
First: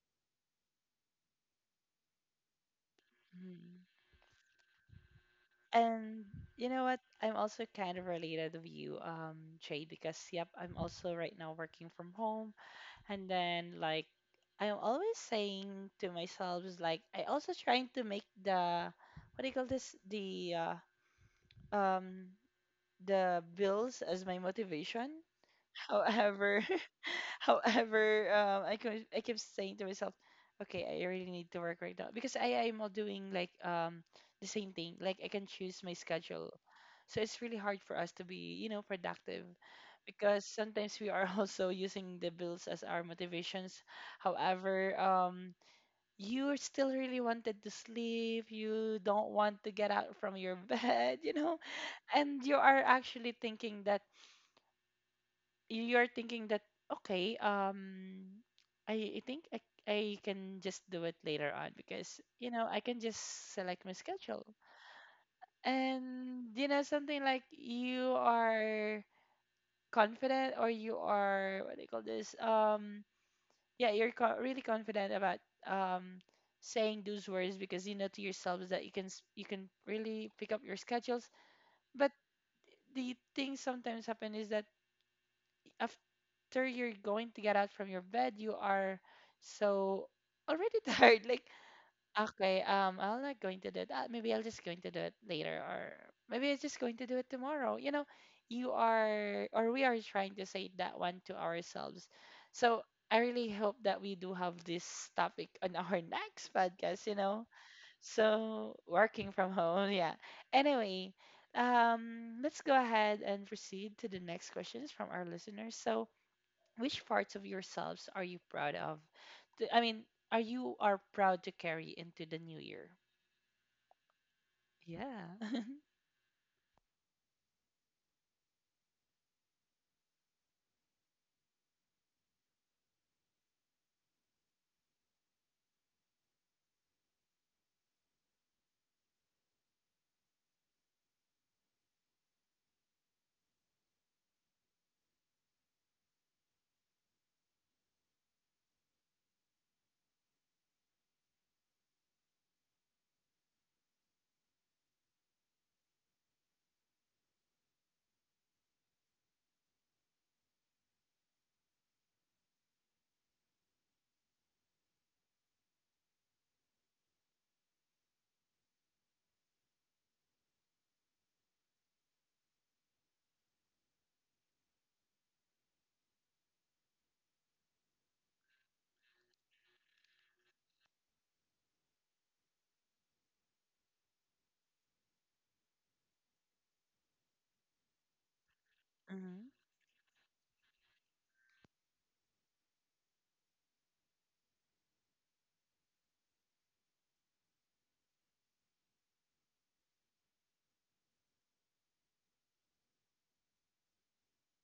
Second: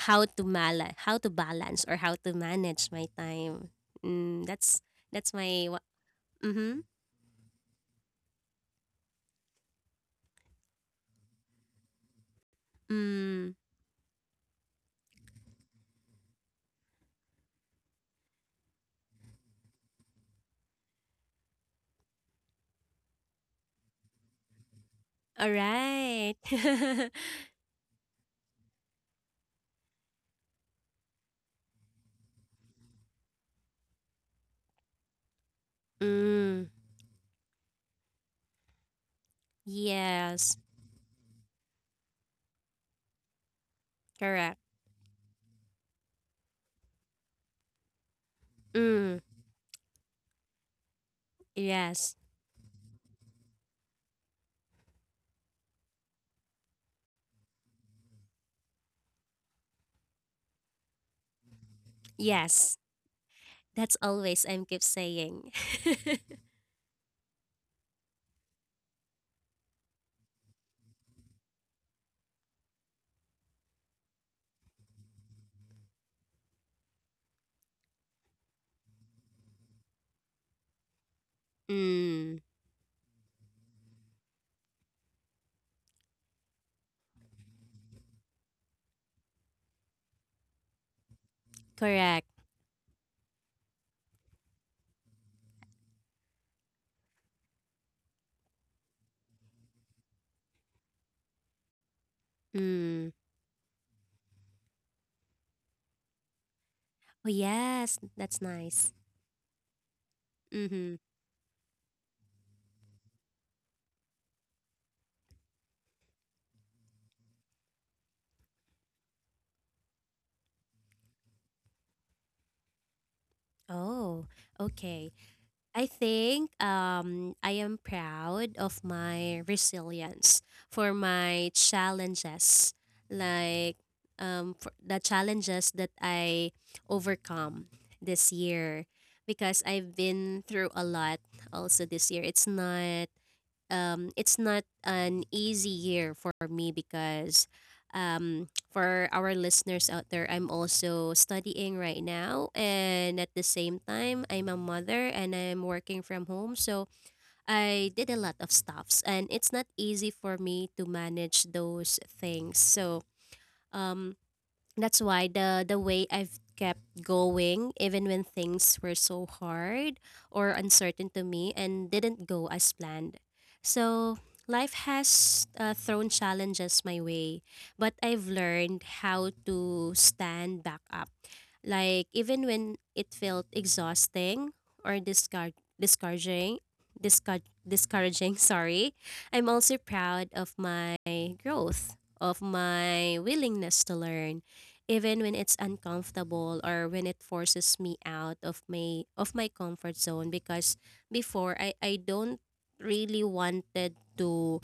S2: how to balance, or how to manage my time.
S1: Mm.
S2: Mm, that's my.
S1: And you know
S2: Mm-hmm.
S1: what? I'm also kind of related with you, Jay, because yep, I'm also right now working from home.
S2: Mm.
S1: And
S2: Hmm.
S1: then like I'm always saying to myself is like I also trying to make the, what do you call this, uh, um the bills as my motivation.
S2: All right.
S1: However,
S2: <laughs>
S1: <laughs> however, I could, I keep saying to myself, okay, I really need to work right now because I'm all doing like the same thing. Like I can choose my schedule,
S2: Mm.
S1: so it's really hard for us to be, you know, productive because
S2: Yes.
S1: sometimes we are <laughs> also using the bills as our motivations.
S2: Correct.
S1: However, you still really wanted to sleep. You
S2: Mm.
S1: don't want to get out from your <laughs> bed, you know,
S2: Yes.
S1: and you are actually thinking that, you're thinking that, okay, I think I can just do it later on because you know
S2: Yes.
S1: I can just select
S2: That's
S1: my
S2: always
S1: schedule.
S2: I'm keep saying. <laughs>
S1: And you know, something like you are confident, or you are, what do you call this, yeah, really confident about um saying those words because you know to yourselves that you can you can really pick up your schedules. But
S2: Mm.
S1: the thing sometimes happen is that a, after you're going to get out from your bed, you are so already <laughs> tired. Like,
S2: Correct.
S1: okay, I'm not going to do that. Maybe I'll just going to do it later, or maybe I'm just going to do it tomorrow. You know, you are, or we are trying to say that one to ourselves. So
S2: Mm.
S1: I really hope that we do have this topic on our <laughs> next podcast. You
S2: Oh
S1: know,
S2: yes, that's
S1: so
S2: nice.
S1: working from home, yeah.
S2: Mm-hmm.
S1: Anyway. Let's go ahead and proceed to the next questions from our listeners. So, which parts of yourselves are you proud of? I mean, are you, are proud to carry into the new year?
S2: Oh, okay.
S1: Yeah.
S2: I think, I am proud of my resilience for my challenges, like, for the challenges that I overcome this year, because I've been through a lot also this year. It's not an easy year for me because, for our listeners out there, I'm also studying right now. And at the same time, I'm a mother, and I'm working from home. So I did a lot of stuffs, and it's not easy for me to manage those things. So, um, that's why the way I've kept going even when things were so hard or uncertain to me and didn't go as planned. So life has thrown challenges my way, but I've learned how to stand back up, like, even when it felt exhausting or discard discouraging, discour discouraging, <laughs> Sorry.
S1: <laughs> Hmm.
S2: I'm also proud of my growth, of my willingness to learn, even when it's uncomfortable, or when it forces me out of my comfort zone, because before, I don't really wanted to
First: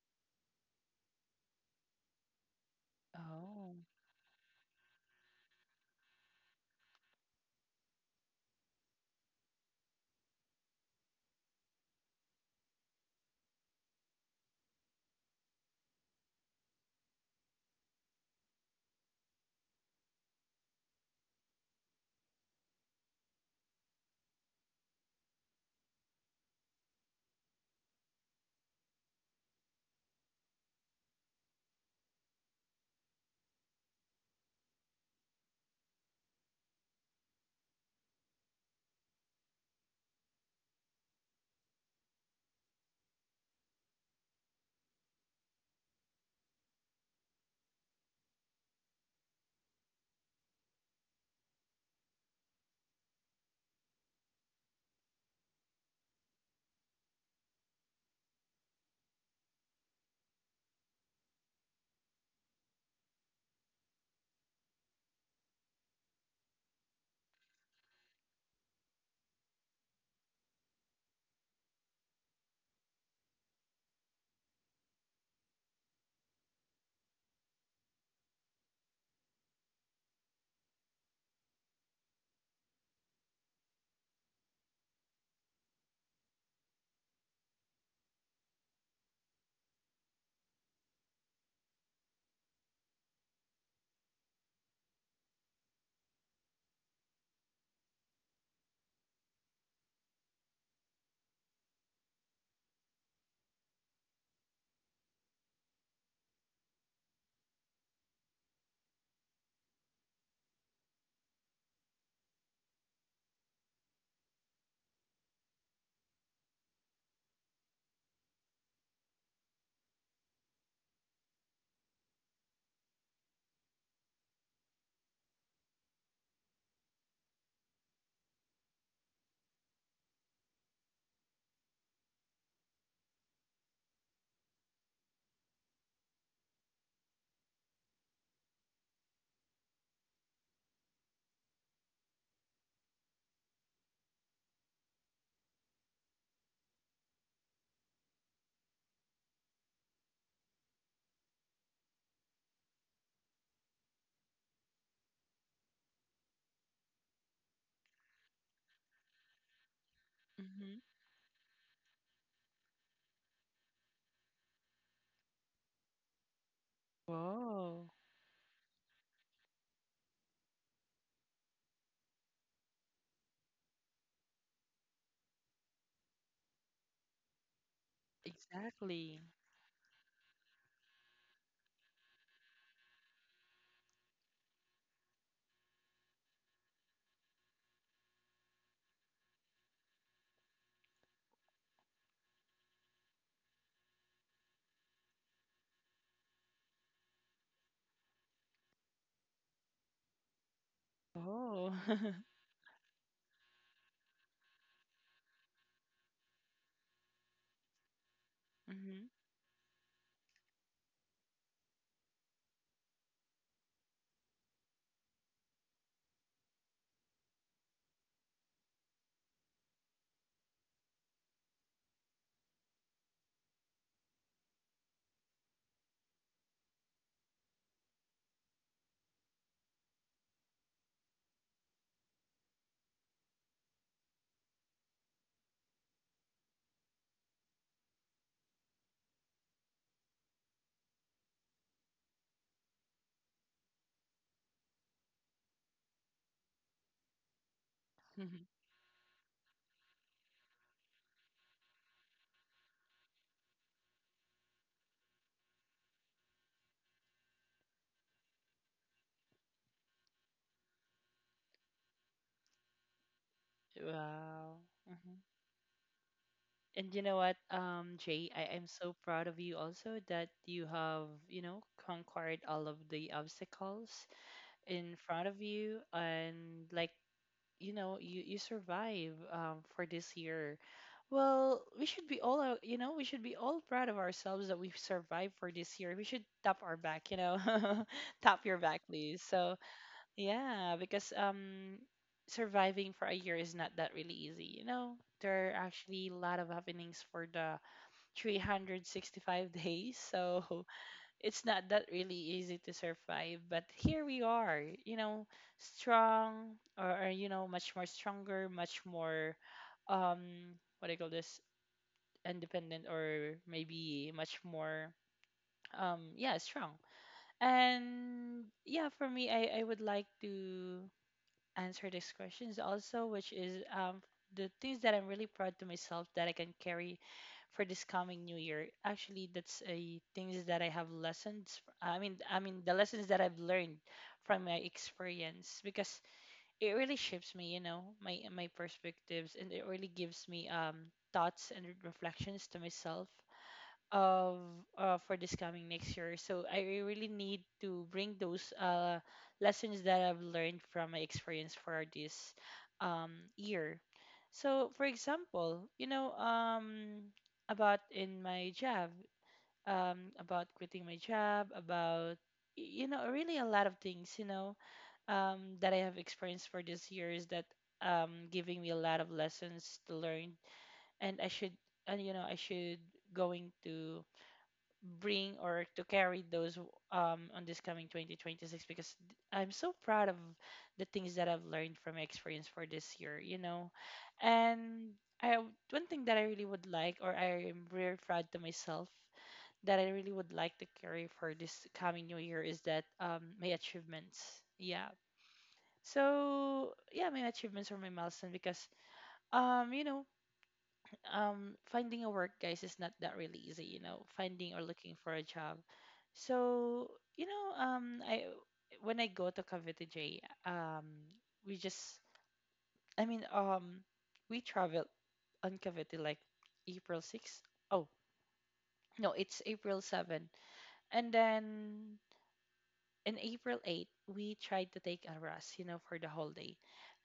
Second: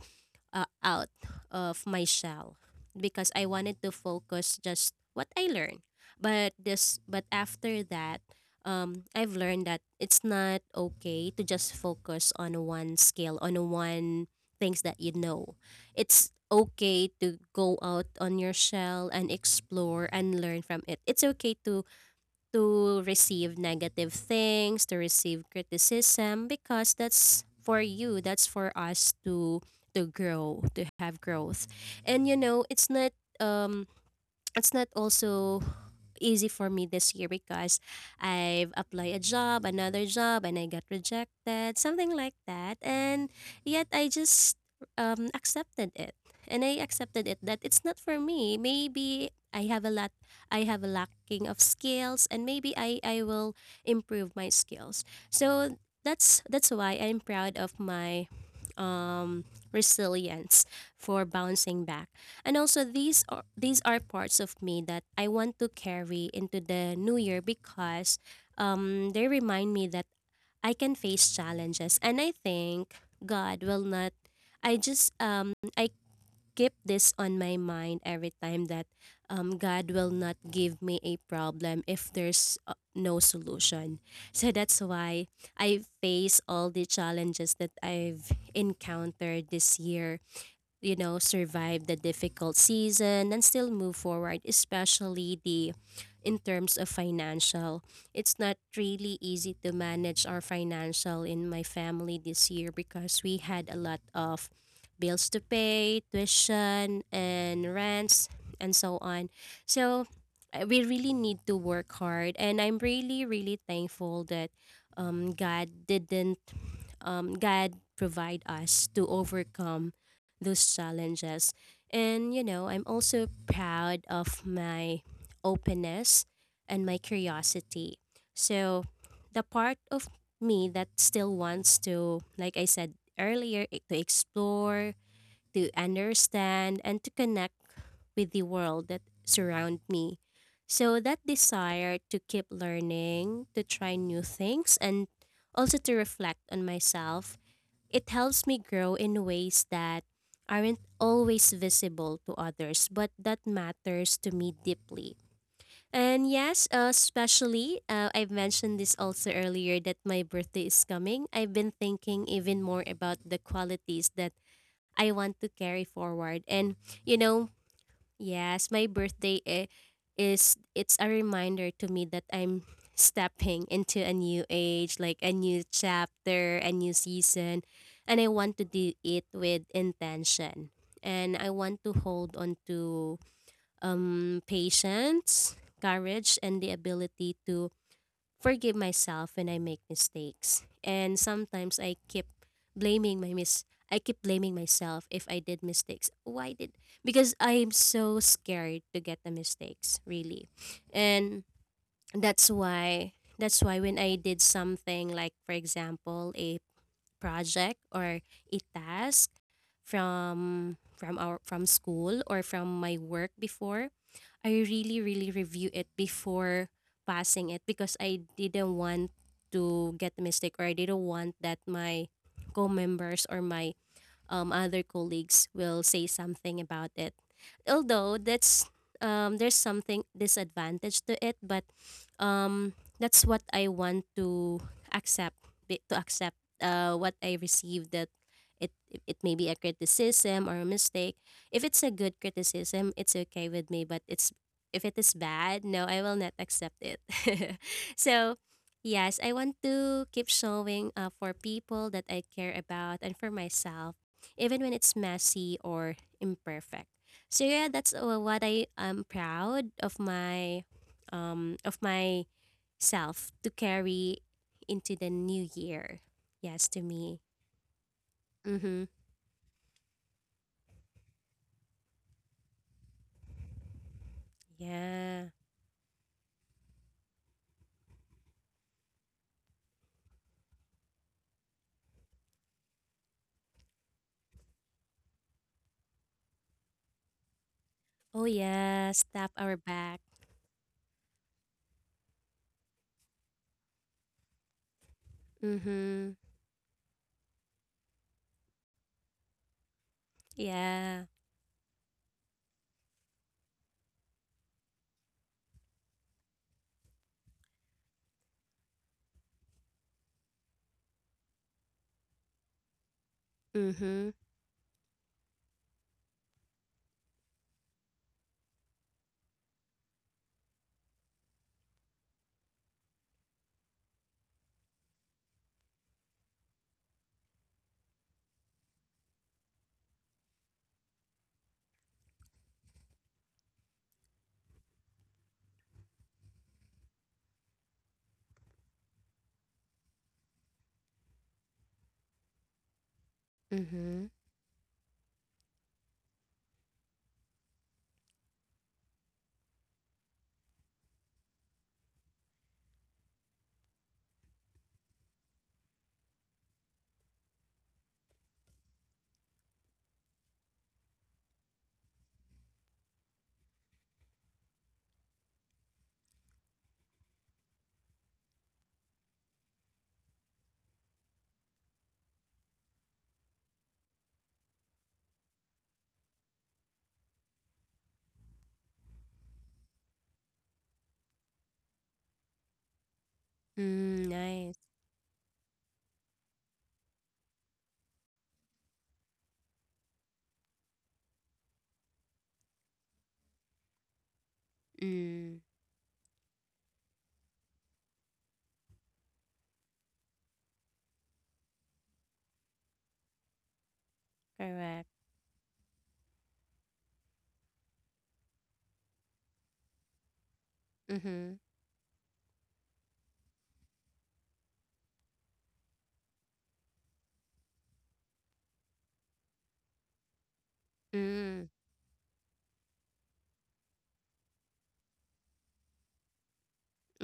S2: out of my shell because I
S1: Oh.
S2: wanted to focus just what I learned. But after that, I've learned that it's not okay to just focus on one skill, on one things that you know. It's okay to go out on your shell and explore and learn from it. It's okay to receive negative things, to receive criticism, because that's for you, that's for us to grow, to have growth. And, it's not um also easy for me this year because I've applied a job, another job, and I got rejected, something like that. And yet I just accepted it. And I accepted it that it's not for me. Maybe I have a lacking of skills, and maybe I will improve my skills. So that's why I'm proud of my um resilience for bouncing back, and also these are parts of me that I want to carry into the new year, because they remind me that I can face challenges, and I think God will not I just I keep this on my mind every time, that God will not give me a problem if there's, no solution. So that's why I face all the challenges that I've encountered this year, survive the difficult season and still move forward, especially the in terms of financial. It's not really easy to manage our financial in my family this year because we had a lot of bills to pay, tuition and rents, and so on. So, we really need to work hard, and I'm really, really thankful that, God didn't God provide us to overcome those challenges. And, I'm also proud of my openness and my curiosity. So the part of me that still wants to, like I said earlier, to explore, to understand, and to connect with the world that surround me. So that desire to keep learning, to try new things, and also to reflect on myself, it helps me grow in ways that aren't always visible to others, but that matters to me deeply. And yes, especially, I've mentioned this also earlier, that my
S1: Hmm.
S2: birthday is coming. I've been thinking even more about the qualities that I want to carry forward. And, you know,
S1: Whoa.
S2: yes, my birthday I- is it's a reminder to me that I'm stepping into a new age, like a new chapter, a new season, and I want to do
S1: Exactly.
S2: it with intention. And I want to hold on to patience, courage, and the ability to forgive myself when I make mistakes. And sometimes blaming my mis I keep blaming myself if I did mistakes. Why did because I'm so scared to get the mistakes, really. And
S1: Oh. <laughs>
S2: that's why when I did something, like, for example, a project or a
S1: Hmm.
S2: task from school, or from my work before, I really, really review it before passing it, because I didn't want to get a mistake, or I didn't want that my co-members, or my, other colleagues will say something about it. Although that's there's something disadvantage to it, but, um, that's what I want to accept, what I received, that it may be a criticism or a mistake. If it's a good criticism, it's okay with me, but it's if it is bad, no, I will not accept it. <laughs> So,
S1: <laughs>
S2: yes, I want to keep showing, for people that I care about and for myself, even when it's messy or imperfect. So yeah, that's what I am proud of myself to carry
S1: Wow.
S2: into the
S1: Hmm.
S2: new year. Yes, to
S1: And you
S2: me.
S1: know what, Jay, I am
S2: Mhm.
S1: so proud of you also that you have, you know, conquered all of the obstacles in
S2: Yeah.
S1: front of you and like, you know, you survive for this year. Well, we should be all, you know, we should be all proud of ourselves that we've survived for this year. We should tap our back, you know, <laughs>
S2: Oh
S1: tap your back,
S2: yeah.
S1: please.
S2: Tap our
S1: So
S2: back.
S1: yeah, because surviving for a year is not that really easy. You know, there are actually a
S2: Mhm.
S1: lot of happenings for the 365 days, so
S2: Yeah.
S1: <laughs> it's not that really easy to survive. But here we are, you know, strong, or you know, much more stronger, much more um what do you call this, independent, or maybe
S2: Mhm.
S1: much more yeah strong. And yeah, for me, I would like to answer these questions also, which is the things that I'm really proud to myself that I can carry for this coming new year, actually, that's a things that I have lessons, I mean the lessons that I've learned from my experience because it really shapes me, you know, my perspectives, and it really gives me thoughts and reflections to myself
S2: Mhm.
S1: of for this coming next year. So I really need to bring those lessons that I've learned from my experience for this um, year. So for example, you know, about in my job, about quitting my job, about you know, really a lot of things, you know, that I have experienced for this year is that, giving me a lot of lessons to learn, and I should, and you know, I should going to bring or to carry those on this coming 2026 because I'm so proud of the things that I've learned from my experience for this year, you know.
S2: Mm, nice.
S1: And I one thing that I really would like, or I am very proud to myself, that I really would like to carry for this coming new year is that, my achievements. Yeah.
S2: Mm.
S1: So yeah, my achievements or my milestone because, um, you know, finding a work, guys, is not that really easy, finding or
S2: Correct.
S1: looking for a job. So you know I when I go to Cavite, J,
S2: Mhm.
S1: we just I mean we travel on Cavite like April 6th. Oh no, it's April 7. And
S2: Mm.
S1: then in April 8, we tried to take a rest, you know, for the whole day.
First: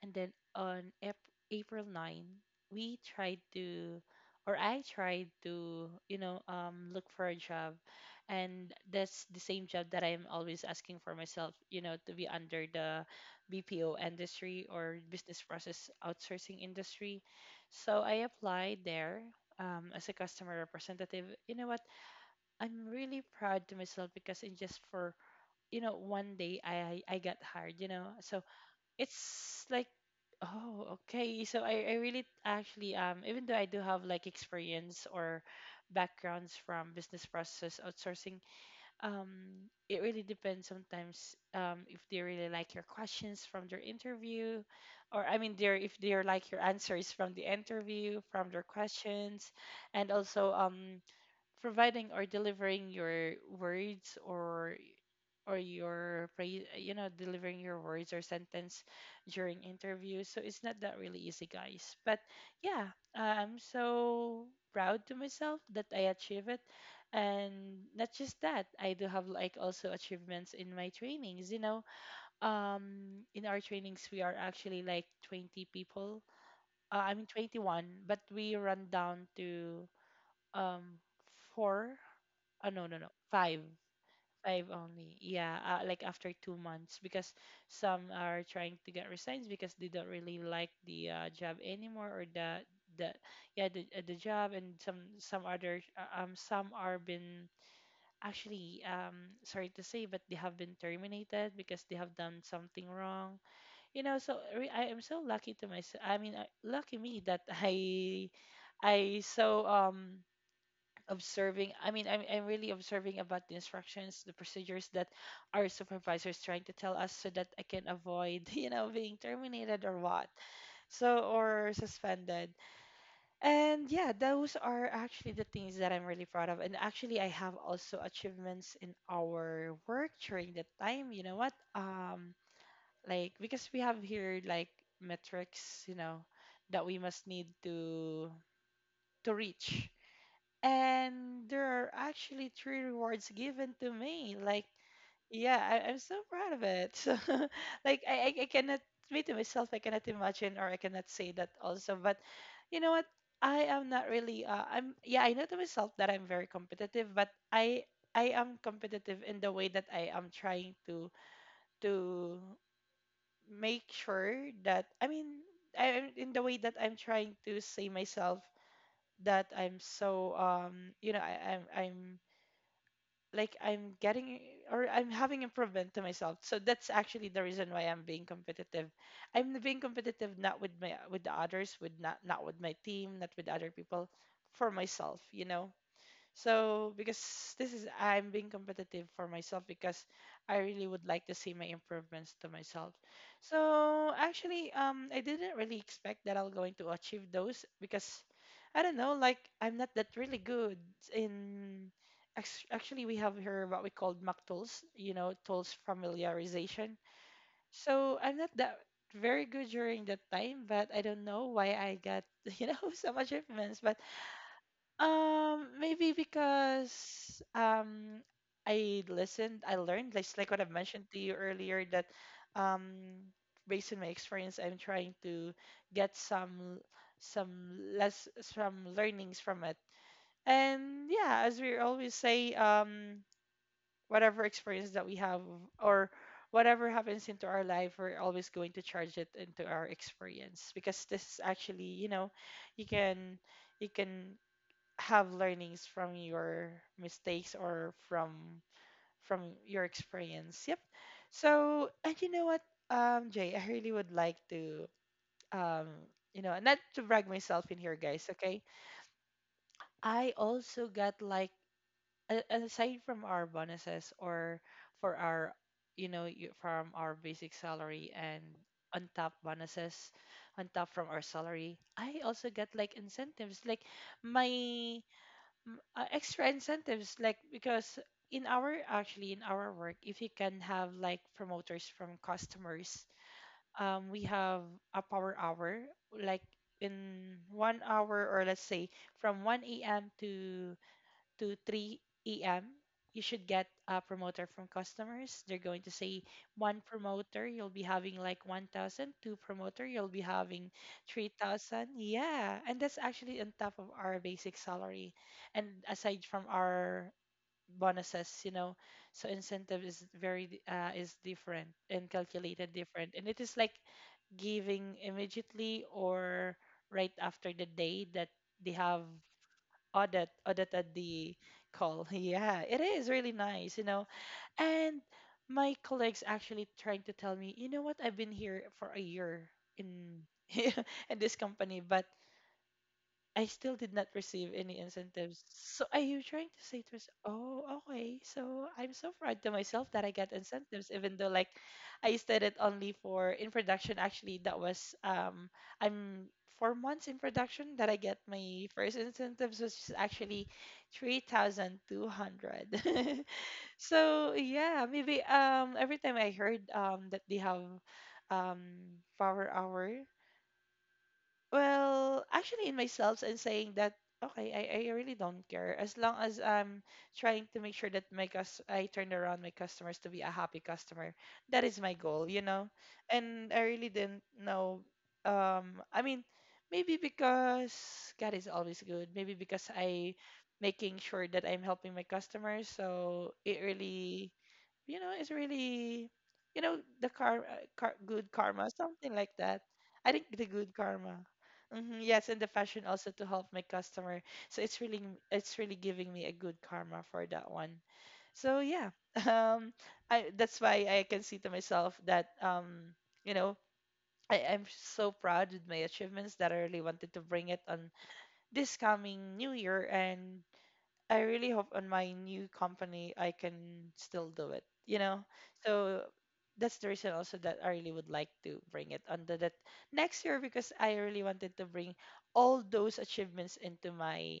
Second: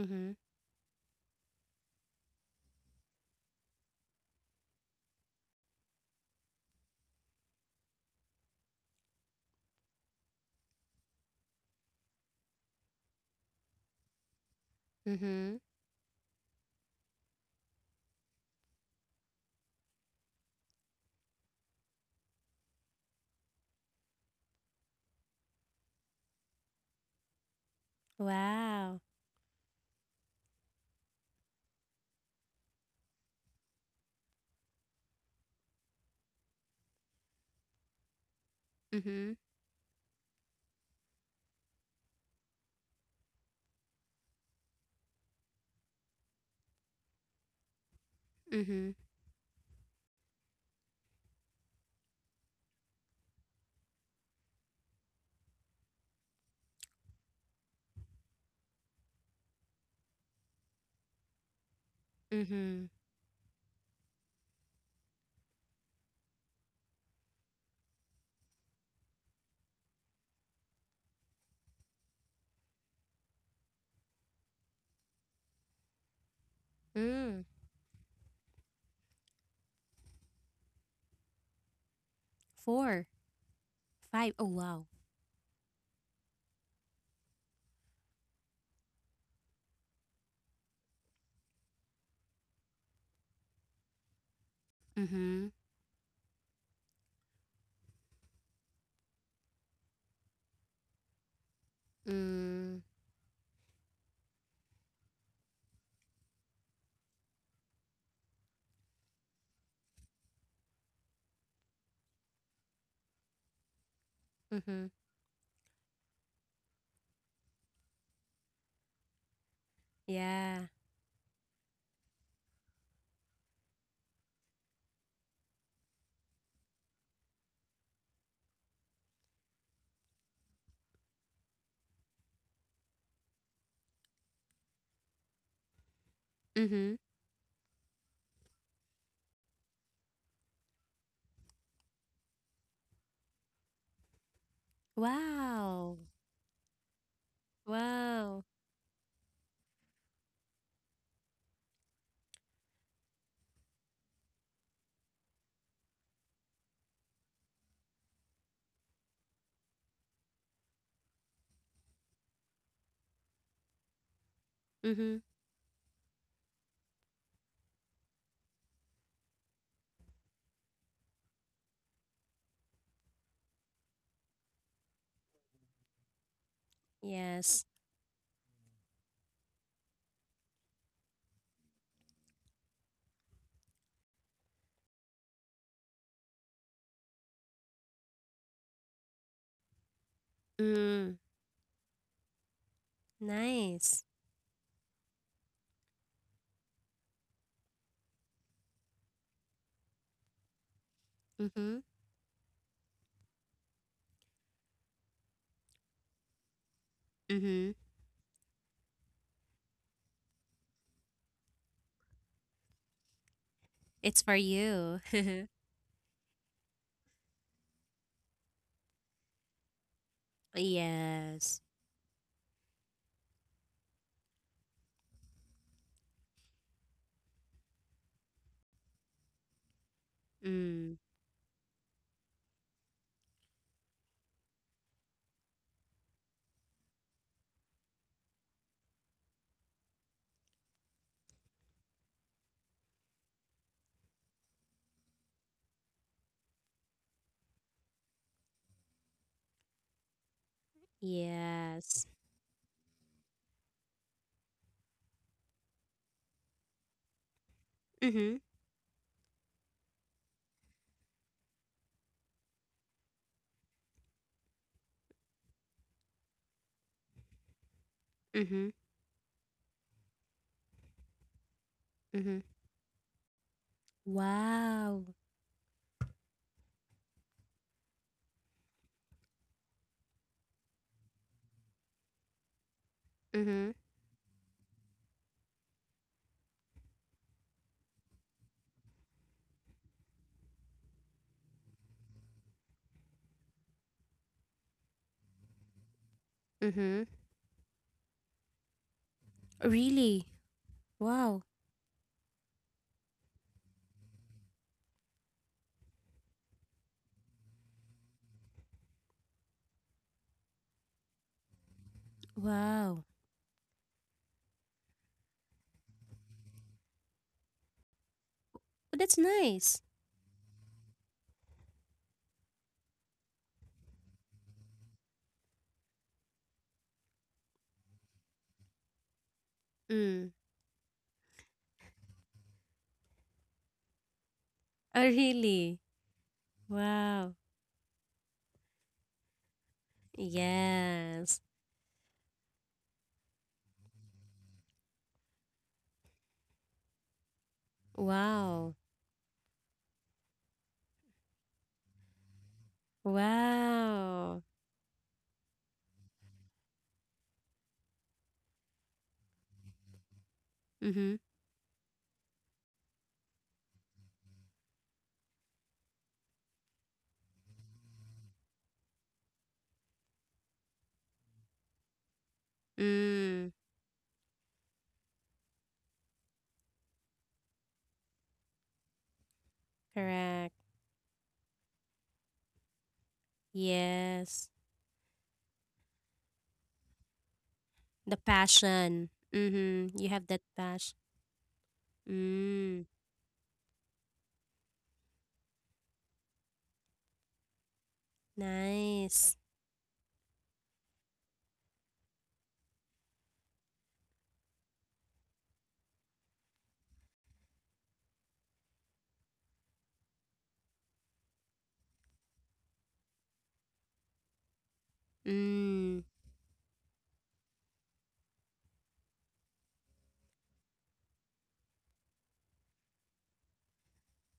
S1: And then on April 9, we tried to, or I tried to, you know, look for a job. And that's the same job that I'm always asking for myself, you know, to be under the BPO industry, or business
S2: Mhm.
S1: process outsourcing industry. So I applied there. As a customer representative. You know what? I'm really proud to myself because, in just for 1 day, I got hired, so
S2: Wow.
S1: it's like, oh, okay. So I really, actually, even though I do have like experience or backgrounds from business process outsourcing,
S2: Mhm.
S1: um it really depends sometimes, if they really like your questions from their interview, or I mean, they if they're like your answers from the interview from their
S2: Mhm.
S1: questions. And also, providing or delivering your words, or your phrase, delivering your words or sentence during interviews. So it's not that really easy, guys. But
S2: Mhm.
S1: yeah, I'm so proud to myself that I achieve it. And not just that, I do have like also achievements in my trainings. You know, in our trainings, we are actually like 20 people. I mean,
S2: Mm.
S1: 21, but we run down to, um, four. Oh, no, no,
S2: Four,
S1: no, five.
S2: five. Oh
S1: Five
S2: wow.
S1: only. Yeah, like after 2 months, because some are trying to get resigns because they don't really like the, job anymore, or the, the yeah, the, the job. And some,
S2: Mm-hmm.
S1: other, some are been, actually, sorry to say, but they have been terminated because they have done
S2: Mm.
S1: something wrong. You know, so I am so lucky to myself. I mean, lucky me that <laughs> I observing I mean I'm really observing about the instructions, the
S2: Mm-hmm.
S1: procedures that our supervisor is trying to tell us, so that I can avoid <laughs> being terminated or what.
S2: Yeah.
S1: So, or suspended. And yeah, those are actually the things that I'm really proud of. And actually, I have also achievements in our work during that time. You know what? Like, because we have here like metrics, you know, that
S2: Mm-hmm.
S1: we must need to, reach. And there are actually three rewards given to me. Like, yeah, I,
S2: Wow.
S1: I'm so proud of it. <laughs> So, like, I, I,
S2: Wow.
S1: I cannot, me to myself, I cannot imagine, or I cannot say that also. But you know what? I am not really, I'm, yeah, I know to myself that I'm very competitive, but, I am competitive in the way that I am trying to make sure that, I
S2: Mm-hmm.
S1: mean, in the way that I'm trying to say myself that I'm so, I'm like I'm getting, or I'm having improvement to myself. So that's actually the
S2: Yes.
S1: reason why I'm being competitive. I'm being competitive not with my, with the others, with not with my team, not with other people, for myself, you know. So, because this, is I'm being competitive for myself because I really would
S2: Mm.
S1: like to see my improvements to myself.
S2: Nice.
S1: So actually, I didn't really expect that I'll going to achieve those, because I don't know, like I'm not that really good
S2: Mm-hmm.
S1: in. Actually, we have here what we call mock tools, you know, tools familiarization.
S2: Mm-hmm.
S1: So I'm not that very good during that time, but I don't know why I got <laughs> so much improvements. But,
S2: It's for you. <laughs>
S1: maybe because, I listened, I learned, like, what I've mentioned to you
S2: Yes.
S1: earlier, that, um based on my experience, I'm trying to get some learnings from it.
S2: Mm.
S1: And yeah, as we always say, whatever experience that we have, or whatever happens into our life, we're always going to charge it into our experience, because this is actually, you know, you can, you can have learnings from your mistakes, or from your experience. Yep. So,
S2: Yes.
S1: and you know what, Jay, I really would like to, um, not to brag myself in here, guys.
S2: Mm-hmm.
S1: Okay, I also got like, aside from our bonuses, or for our, from our basic salary, and
S2: Mm-hmm.
S1: on top bonuses, on top from our salary, I
S2: Mm-hmm.
S1: also got like incentives, like my,
S2: Wow.
S1: extra incentives, like, because in our, actually, in our work, if you can have like promoters from customers,
S2: Mm-hmm.
S1: we have a power hour. Like, in 1 hour, or let's say from 1 a.m. to 3 a.m., you should get a promoter from customers. They're going to say, one
S2: Mm-hmm.
S1: promoter, you'll be having like 1,000, two promoter, you'll be
S2: Really?
S1: having
S2: Wow.
S1: 3,000. Yeah. And that's actually on top of our basic salary. And aside from our bonuses, you know, so incentive is very is different and calculated
S2: Wow.
S1: different. And it is like giving immediately, or right after the day that they
S2: But
S1: have
S2: that's nice.
S1: audited the call. <laughs> Yeah, it is really nice, you know. And my colleagues actually trying to tell me, you know what, I've been here for a year, in
S2: Mm.
S1: <laughs> in this company, but I still did not receive any
S2: Oh
S1: incentives.
S2: really?
S1: So are you trying to say to us,
S2: Wow.
S1: oh, okay, so I'm so proud to myself that I get incentives, even though
S2: Yes.
S1: like I stayed it only for in production. Actually, that was, I'm 4 months in production that I get my
S2: Wow.
S1: first incentives, which is actually 3,200. <laughs> So
S2: Wow.
S1: yeah, maybe, every time I heard, that they have, power hour.
S2: Mm-hmm.
S1: Well, actually, in myself, and saying that, okay, I really don't care. As long as I'm trying to make sure that my, cus I turn around my customers to be a happy customer. That is my goal, you know? And
S2: Mm.
S1: I really didn't know. I mean, maybe because God is always good. Maybe because I
S2: Correct.
S1: making sure that I'm helping my customers. So it really,
S2: Yes.
S1: you know, it's really, you know, the karma,
S2: The
S1: good karma,
S2: passion.
S1: something like that.
S2: Mm-hmm. You have
S1: I
S2: that
S1: think the
S2: passion.
S1: good karma. Hmm, yes, and
S2: Mm.
S1: the passion also, to help my customer. So it's really giving me a good karma for that one. So yeah, <laughs>
S2: Nice.
S1: um, I that's why I can see to myself that, you know, I'm so proud with my achievements, that I really wanted to bring it on this coming new year, and I really hope on my new company I can still do it, you know?
S2: Mm.
S1: So that's the reason also that I really would like to bring it under that next year, because I really wanted to bring all those achievements into my,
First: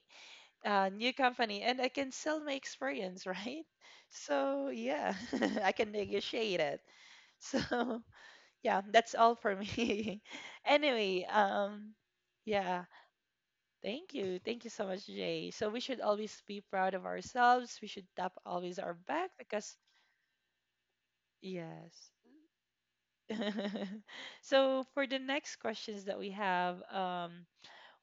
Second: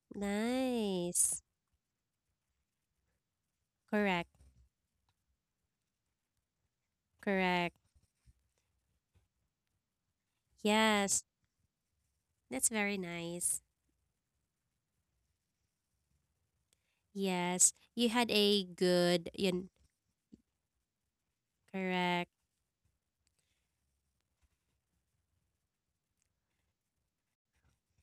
S1: new
S2: Nice.
S1: company, and I can sell my experience, <laughs> right?
S2: Correct.
S1: So yeah, <laughs> I can negotiate it.
S2: Correct.
S1: So <laughs> yeah, that's all for me. <laughs>
S2: Yes.
S1: Anyway,
S2: That's
S1: yeah.
S2: very nice.
S1: Thank you. Thank you so much, Jay. So we should always be proud of
S2: Yes.
S1: ourselves. We should
S2: You had
S1: tap
S2: a
S1: always our
S2: good
S1: back
S2: yun
S1: because, yes.
S2: correct.
S1: <laughs> So for the next questions that we have,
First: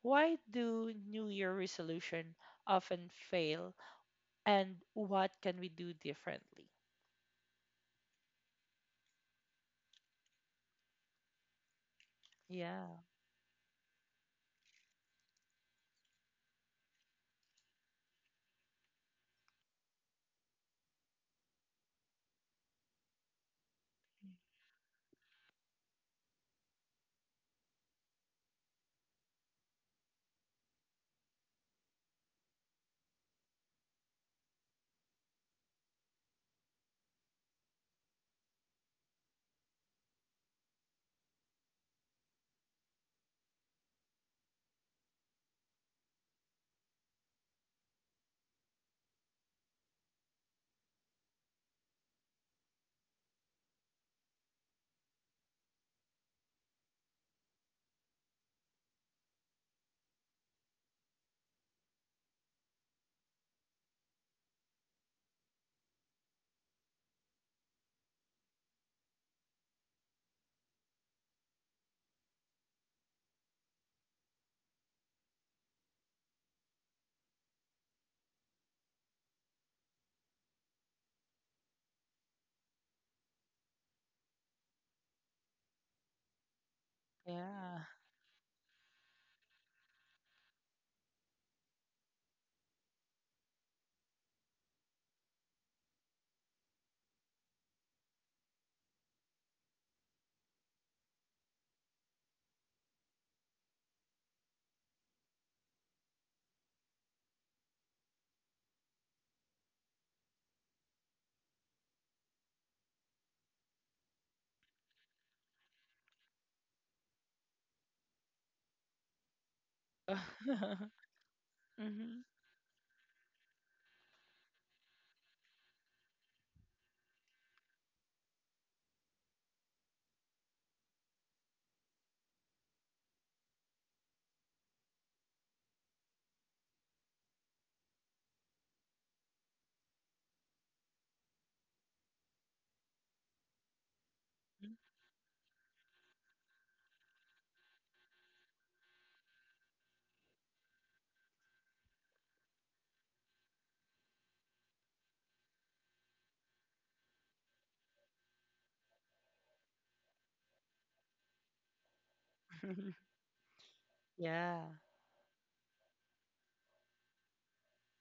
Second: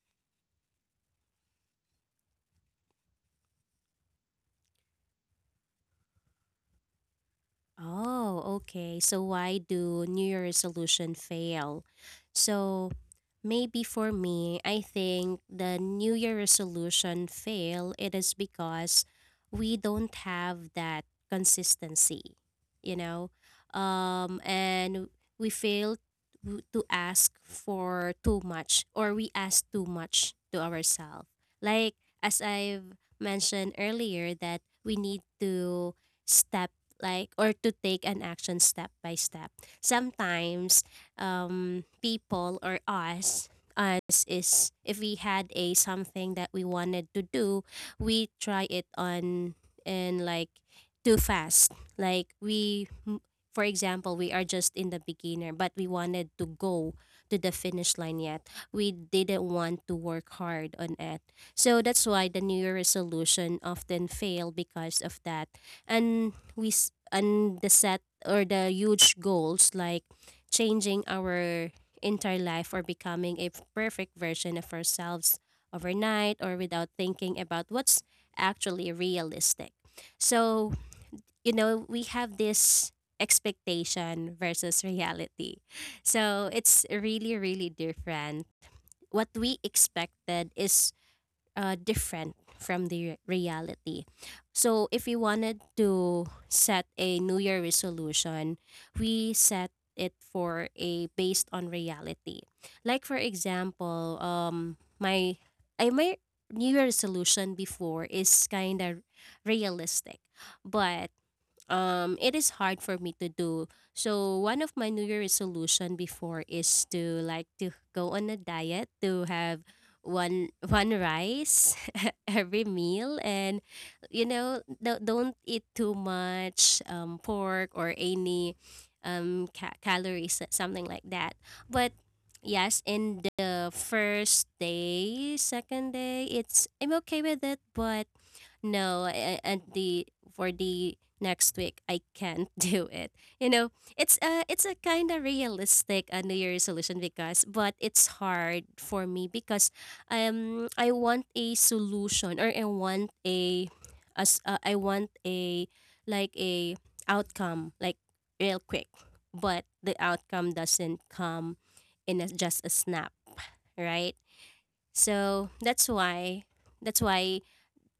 S1: why do New Year resolution often fail, and what can we do differently?
S2: Oh, okay. So why do New Year resolution fail? So
S1: Yeah,
S2: maybe for me, I think the New Year resolution fail it is because we don't have that consistency, you know, and we fail to ask for too much or we ask too much to ourselves. Like as I've mentioned earlier, that we need to step like or to take an action step by step. Sometimes people or us is if we had a something that we wanted to do, we try it on and like too fast, like for example, we are just in the beginner, but we wanted to go to the finish line yet we didn't want to work hard on it. So that's why the new year resolution often fail because of that. And and the set or the huge goals, like changing our entire life or becoming a perfect version of ourselves overnight or without thinking about what's actually realistic. So, we have this expectation versus reality. So, it's really, really
S1: yeah,
S2: different. What we expected is different from the reality. So, if we wanted to set a New Year resolution, we set it for a based on reality. Like for example, my New Year resolution before is kind of realistic, but it is hard for me to do. So one of my new year resolution before is to like to go on a diet, to have one
S1: <laughs>
S2: one rice
S1: hmm,
S2: <laughs> every meal, and don't eat too much pork or any calories, something like that. But yes, in the first day, second day, it's I'm okay with it, but no, I, I- and the for the next week I can't <laughs> do it, you know. It's a, kind of realistic new year resolution, because but it's hard for me, because I want a solution or I want a, as I want a, like a, outcome, like real quick, but the outcome doesn't come in a, just a snap, right?
S1: <laughs> yeah,
S2: So that's why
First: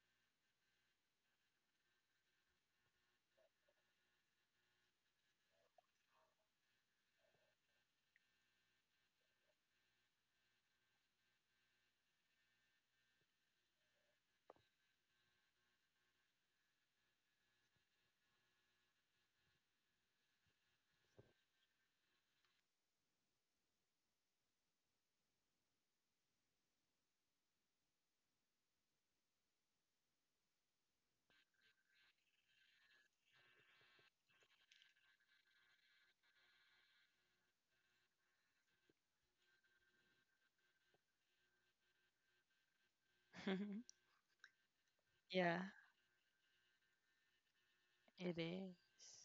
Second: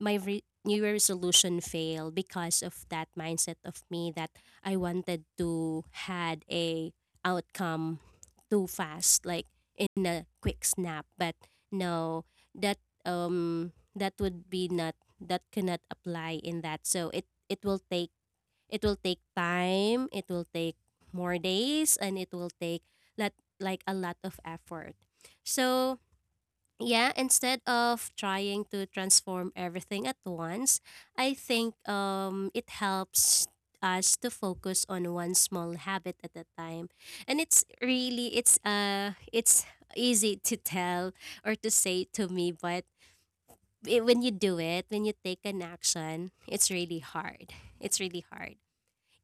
S2: my New Year resolution failed, because of that mindset of me, that I wanted to had a outcome too fast, like in a quick snap. But no, that would be not, that cannot apply in that. So it will take time. It will take more days, and it will take lot like a lot of effort. So yeah, instead of trying to transform everything at once, I think it helps us to focus on one small habit at a time. And it's really it's easy to tell or to say to me, but
S1: <laughs>
S2: when you do it, when you take
S1: yeah.
S2: an action, it's really hard. It's really
S1: It
S2: hard.
S1: is.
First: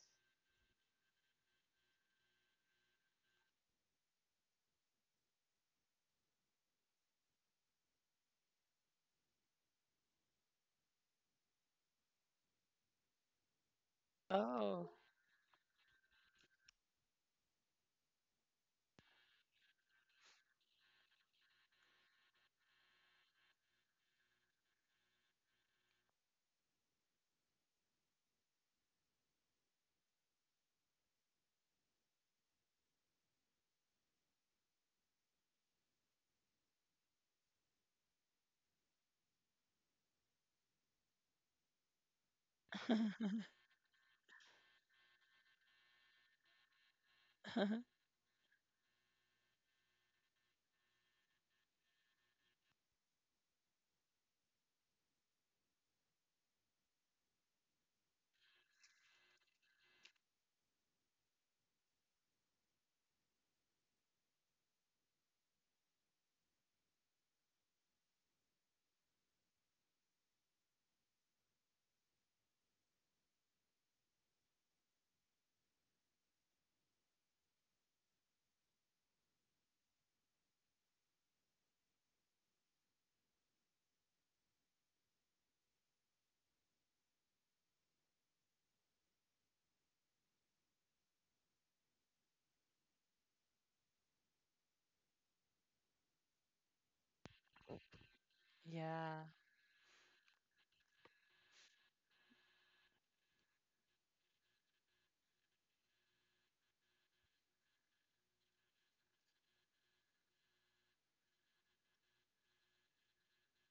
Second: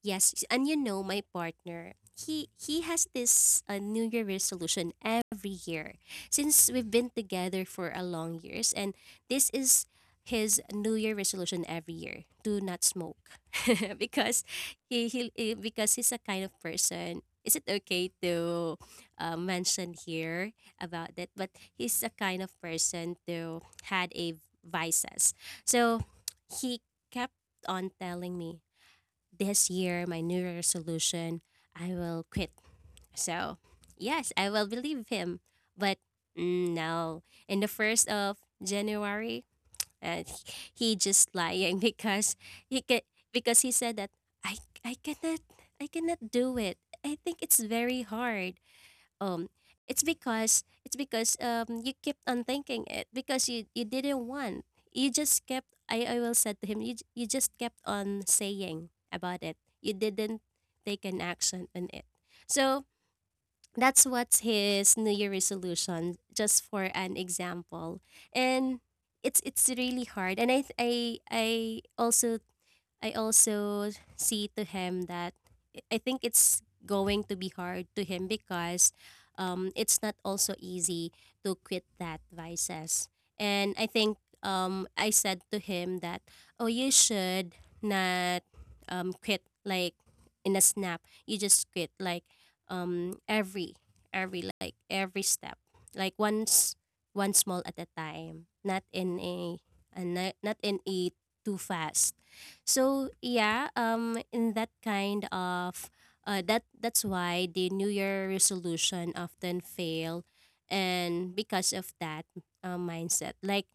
S2: Yes, and you know my partner, he has this New Year resolution every year since we've been together for a long years, and this is his New Year resolution every year: do not smoke, <laughs> because
S1: Oh,
S2: because he's a kind of person. Is it okay to mention here about that? But he's a kind of person to had a vices, so he kept on telling me, this year, my New Year resolution, I will quit. So, yes, I will believe him. But no, in the first of January, uh, <laughs> he just lying <laughs> because he ca-
S1: <laughs>
S2: because he said that I I cannot I cannot do it. I think it's very hard, um it's because, you kept on thinking it, because you didn't want, you just kept, I will said to him, you just kept on saying about it, you didn't take an action on it. So that's what's his new year resolution, just for an example. And it's really hard, and I th- I also I also see to him that I think it's going to be hard to him, because it's not also easy to quit that vices. And I think I said to him that, oh, you should not quit like in a snap. You just quit like, um, every, like every step, like once, one small at a time, not in
S1: yeah.
S2: a not in a too fast. So yeah, in that kind of that's why the New Year resolution often fail, and because of that mindset, like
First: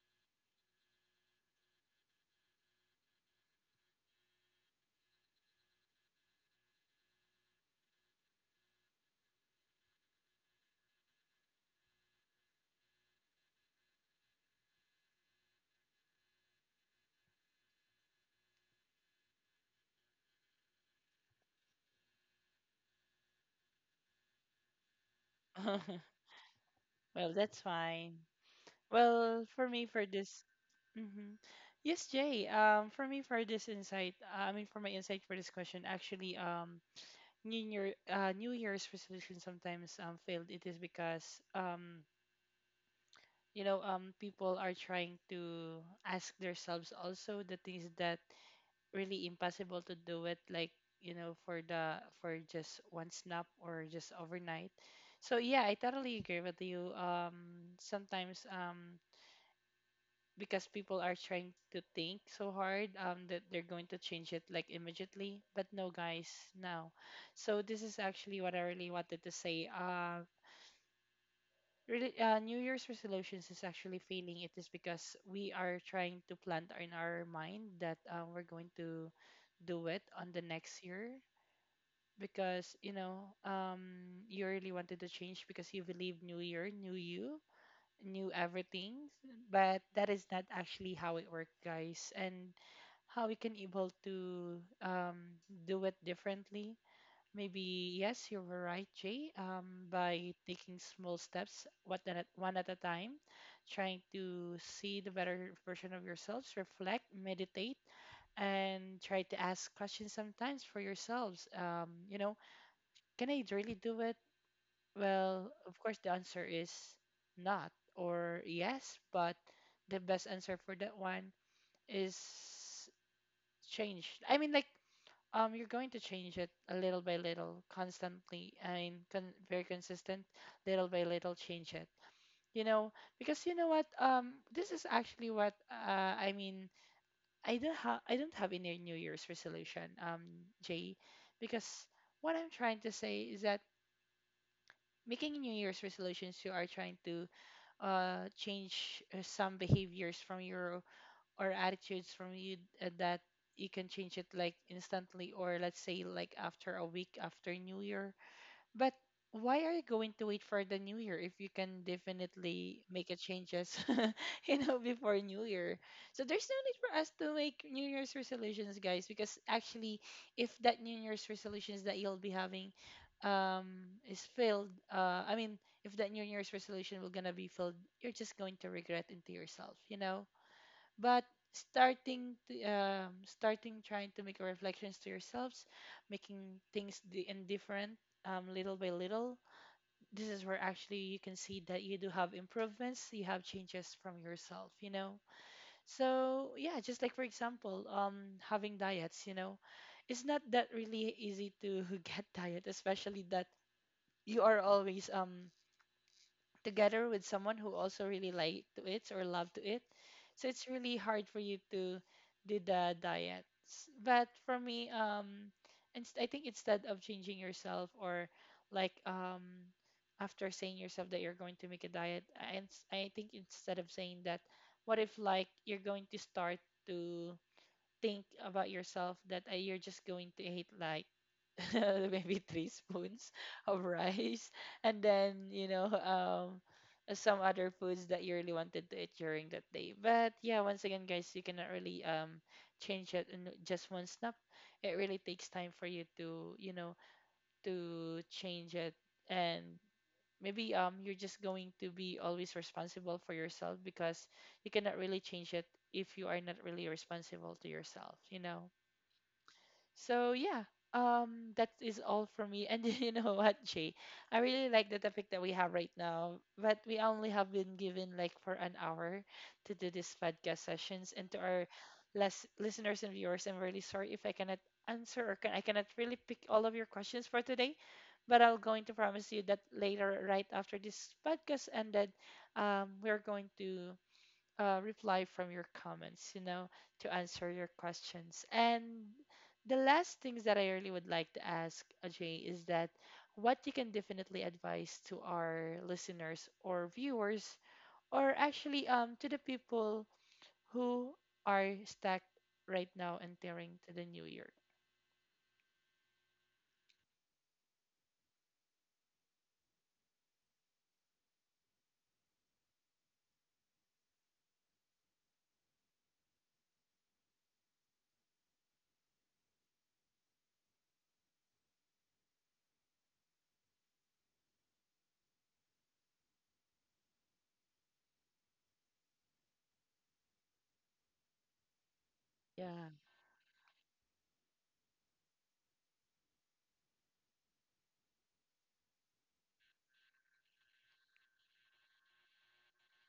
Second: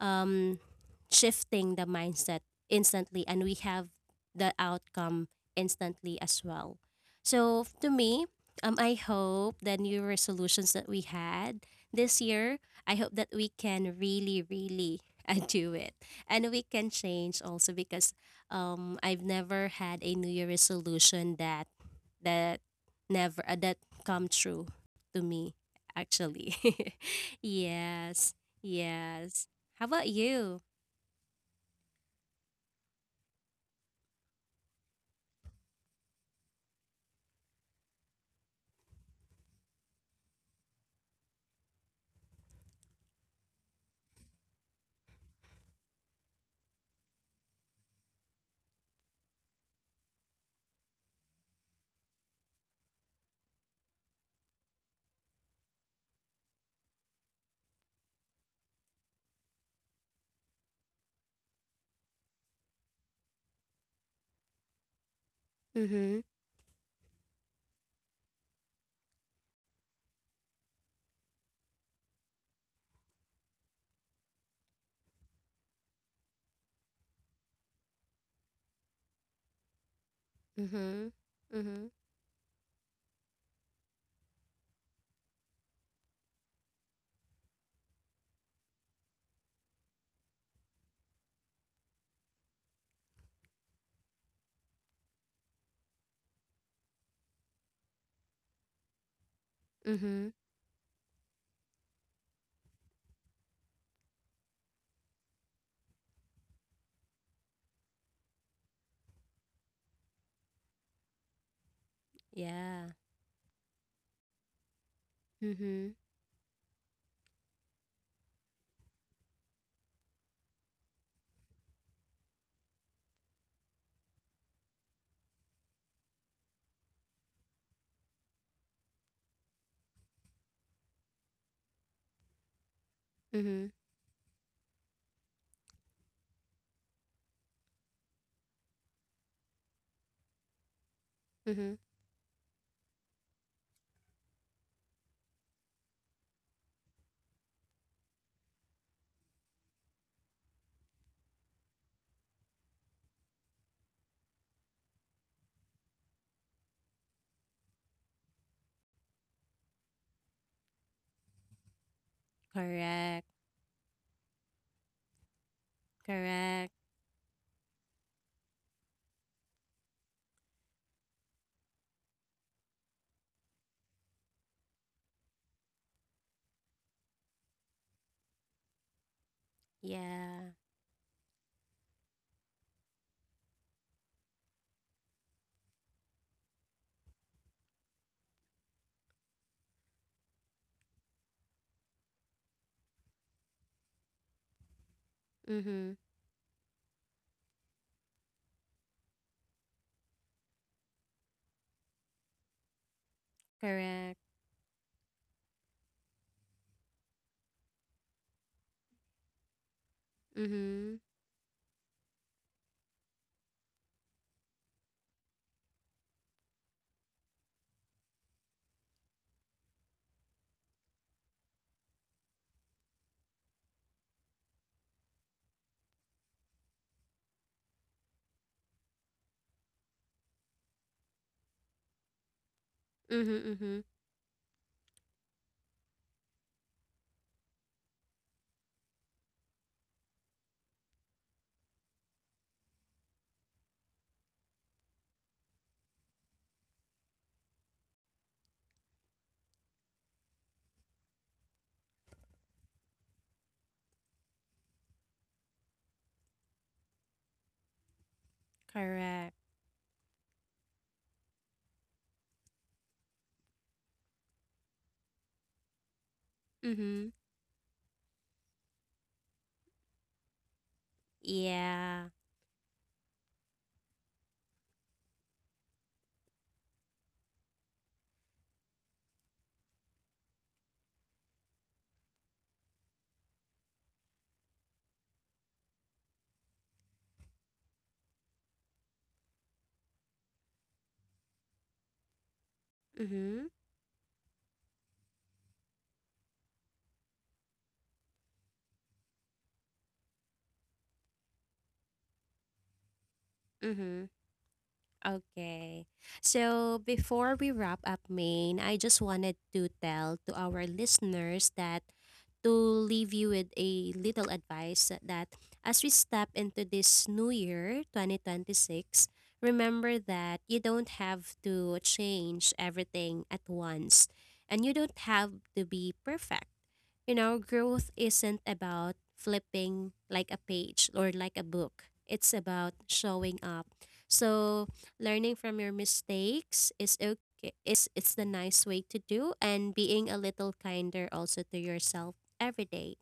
S2: um, shifting the mindset instantly, and we have the outcome instantly as well. So to me, I hope the new resolutions that we had this year, I hope that we can really, really <laughs> do it, and we can change also, because I've never had a new year resolution that that never that come true to me
S1: <laughs>
S2: actually. <laughs>
S1: Well, that's fine.
S2: Yes.
S1: Well,
S2: Yes.
S1: for
S2: How
S1: me,
S2: about
S1: for this,
S2: you?
S1: hmm, yes, Jay. For me, for this insight, I mean, for my insight for this question, actually, New Year's resolution sometimes failed. It is because, people are trying to ask themselves also the things that really impossible to do it, like, for just one snap, or just overnight. So yeah, I totally agree with you. Sometimes, because people are trying to think so hard, that they're going to change it like immediately. But no,
S2: Mhm.
S1: guys, no. So this is actually what I really wanted to say. Really, New Year's resolutions is actually failing. It is because we are trying to plant in our mind that, we're going to do it on the next year,
S2: Mhm. Mhm.
S1: because you really wanted to change because you believe new year, new you, new everything. But that is not actually how it works, guys. And how we can able to, do it differently. Maybe yes, you were right, Jay. Um,
S2: Mhm.
S1: by taking small steps, one at a time, trying to see the better version of yourselves, reflect, meditate, and try to ask questions sometimes for yourselves. Um, you know,
S2: Yeah.
S1: can I really do it? Well, of
S2: Mhm.
S1: course, the answer is not, or yes, but the best answer for that one is change. I mean, like, you're going to change it a little by little constantly, and very consistent, little by little, change it. you know because you know
S2: Mhm.
S1: what, this is actually what, I mean, I don't have any new year's resolution, Jay. Because
S2: Mhm.
S1: what I'm trying to say is that making new year's resolutions, you are trying to change, some behaviors from your, or attitudes from you, that you can change it like instantly, or let's say like after a week after new year. But why are you going to wait for the new year if you can definitely make a
S2: Correct.
S1: changes <laughs> before new year? So there's no
S2: Correct.
S1: need for us to make new year's resolutions, guys, because actually, if that new year's resolutions that you'll be having um is failed, I mean, if that new year's resolution will gonna be failed, you're just going to regret into yourself.
S2: Yeah.
S1: But starting trying to make reflections to yourselves, making things indifferent, little by little. This is where actually you can see that you do have improvements, you have changes from yourself.
S2: Mhm.
S1: So yeah, just like for example, having diets. It's not that really easy to <laughs> get diet, especially that
S2: Correct.
S1: you are always together with someone who also really like to it or love to it. So it's
S2: Mhm.
S1: really hard for you to do the diets. But for me, I think instead of changing yourself, or like, after saying yourself that you're going to make a diet, I think instead of saying that, what if like you're going to start to think about yourself that you're just going to hate like <laughs> maybe three spoons
S2: Mhm. Mhm.
S1: of rice, and then some other foods that you really wanted to eat during that day. But yeah, once again, guys, you cannot really change it in just one snap. It really takes time for you to to change it. And maybe you're just going to be always responsible for yourself, because you cannot really change it if you are not really responsible to yourself. you know
S2: Correct.
S1: so yeah, that is all for me. And <laughs> you know what, Jay? I really like the topic that we have right now, but we
S2: Mhm.
S1: only have been given like for an hour to do this podcast sessions. And to our
S2: Yeah.
S1: listeners and viewers, I'm really sorry if I cannot answer, or I cannot really pick all of your questions for today. But I'll going to promise you that later, right after this podcast ended, we're going to reply from your comments, to answer your questions. And the last things that I really would like to ask Ajay is that
S2: Mhm.
S1: what you can definitely advise to our listeners or viewers, or actually to the people who are stuck right now entering to the
S2: Mhm.
S1: new year.
S2: Okay. So before we wrap up, Maine, I just wanted to tell to our listeners that, to leave you with a little advice that as we step into this new year, 2026, remember that you don't have to change everything at once, and you don't have to be perfect. You know, growth isn't about flipping like a page or like a book, it's about
S1: Yeah,
S2: showing up. So, learning from your mistakes is okay. Is it's the nice way to do, and being a little kinder also to yourself every day.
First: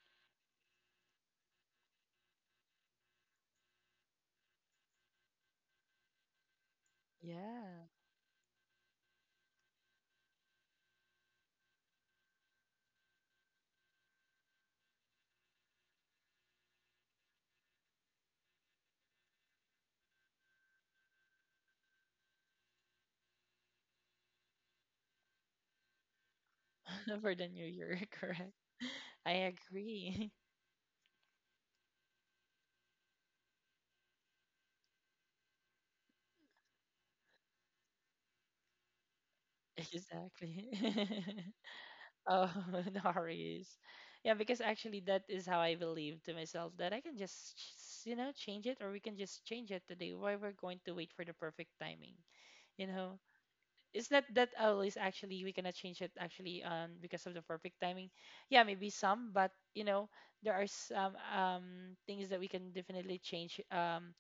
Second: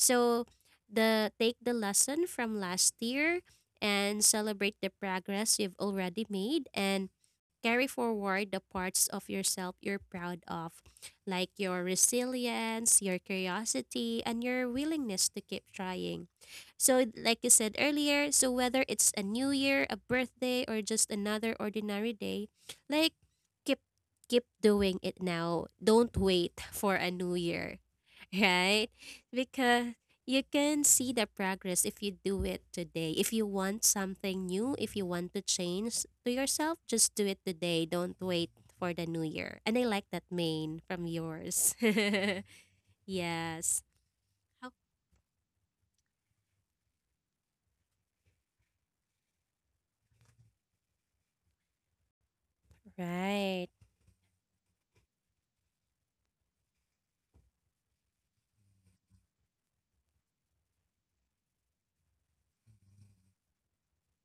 S2: So the take the lesson from last year, and celebrate the progress you've already made, and carry
S1: yeah,
S2: forward the parts of yourself you're proud of, like your resilience, your curiosity, and your willingness to keep trying. So, like you said earlier, so whether it's a new year, a birthday, or just another ordinary day, like keep keep doing it now. Don't wait for a
S1: <laughs>
S2: new
S1: for the new
S2: year,
S1: year, <laughs>
S2: <laughs>
S1: correct.
S2: right?
S1: I agree.
S2: You can see the progress if you do it today. If you want something new, if you want to change to yourself, just do it today. Don't wait for the new year. And I
S1: <laughs>
S2: like that
S1: Exactly.
S2: main from
S1: <laughs>
S2: yours.
S1: Oh, <laughs>
S2: <laughs>
S1: no worries.
S2: Yes.
S1: Yeah, because
S2: Oh,
S1: actually that is how I believe to myself that I can just, change it, or we can just change it today. Why we're going to wait for the perfect timing, you know?
S2: right.
S1: It's not that always actually we cannot change it actually because of the perfect timing. Yeah, maybe some, but you know, there are some things that we can definitely change. Um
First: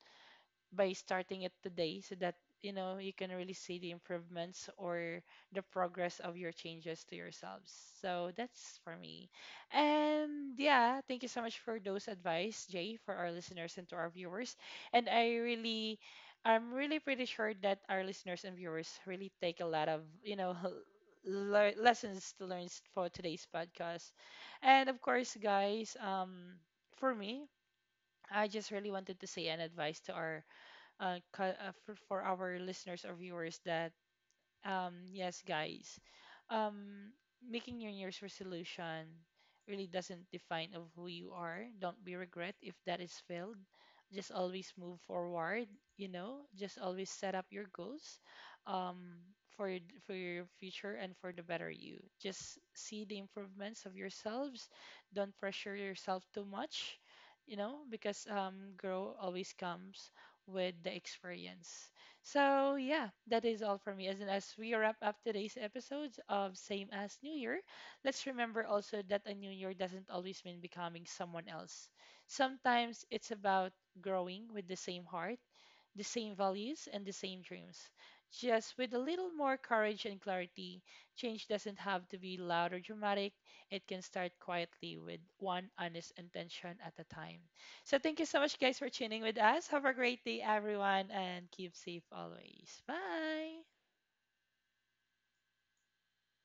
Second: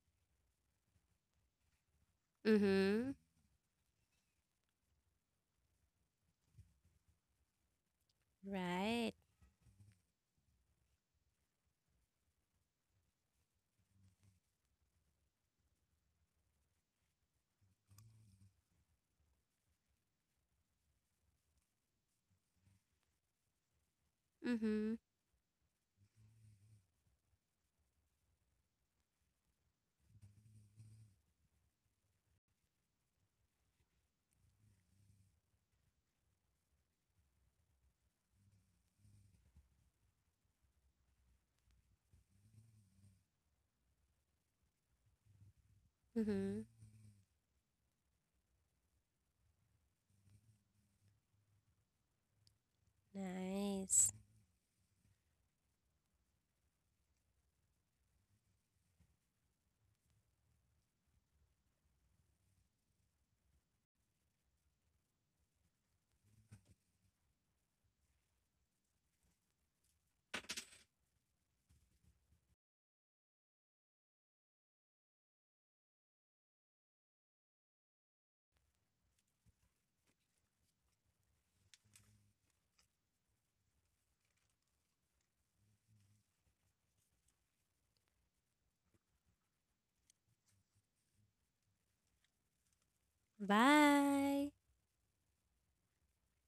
S1: by starting it today, so that you know
S2: Mm-hmm.
S1: you can really see the improvements or the progress of your changes to yourselves, so that's for
S2: Right.
S1: me. And yeah, thank you so much for those advice, Jay, for our listeners and to our viewers. And I'm really pretty sure that our listeners and viewers really take a lot of <laughs> lessons to learn for today's podcast. And
S2: Mm-hmm.
S1: of course, guys, for me, I just really wanted to say an advice to our for our listeners or viewers, that yes, guys. Um, making your New Year's resolution really doesn't define of who you are. Don't be regret if that is failed. Just always move forward. You know,
S2: Mm-hmm.
S1: just always set up your goals, um, for your future and for the better you. Just see the improvements of
S2: Nice.
S1: yourselves. Don't pressure yourself too much. You know, because grow always comes with the experience. So yeah, that is all for me. As in, as we wrap up today's episodes of Same as New Year, let's remember also that a new year doesn't always mean becoming someone else. Sometimes it's about growing with the same heart, the same values, and the same dreams. Just with a little more courage and clarity, change doesn't have to be loud or dramatic. It can start quietly with one honest intention at a time. So, thank you so much, guys, for tuning with us. Have a great day, everyone, and keep safe always. Bye.
S2: Bye.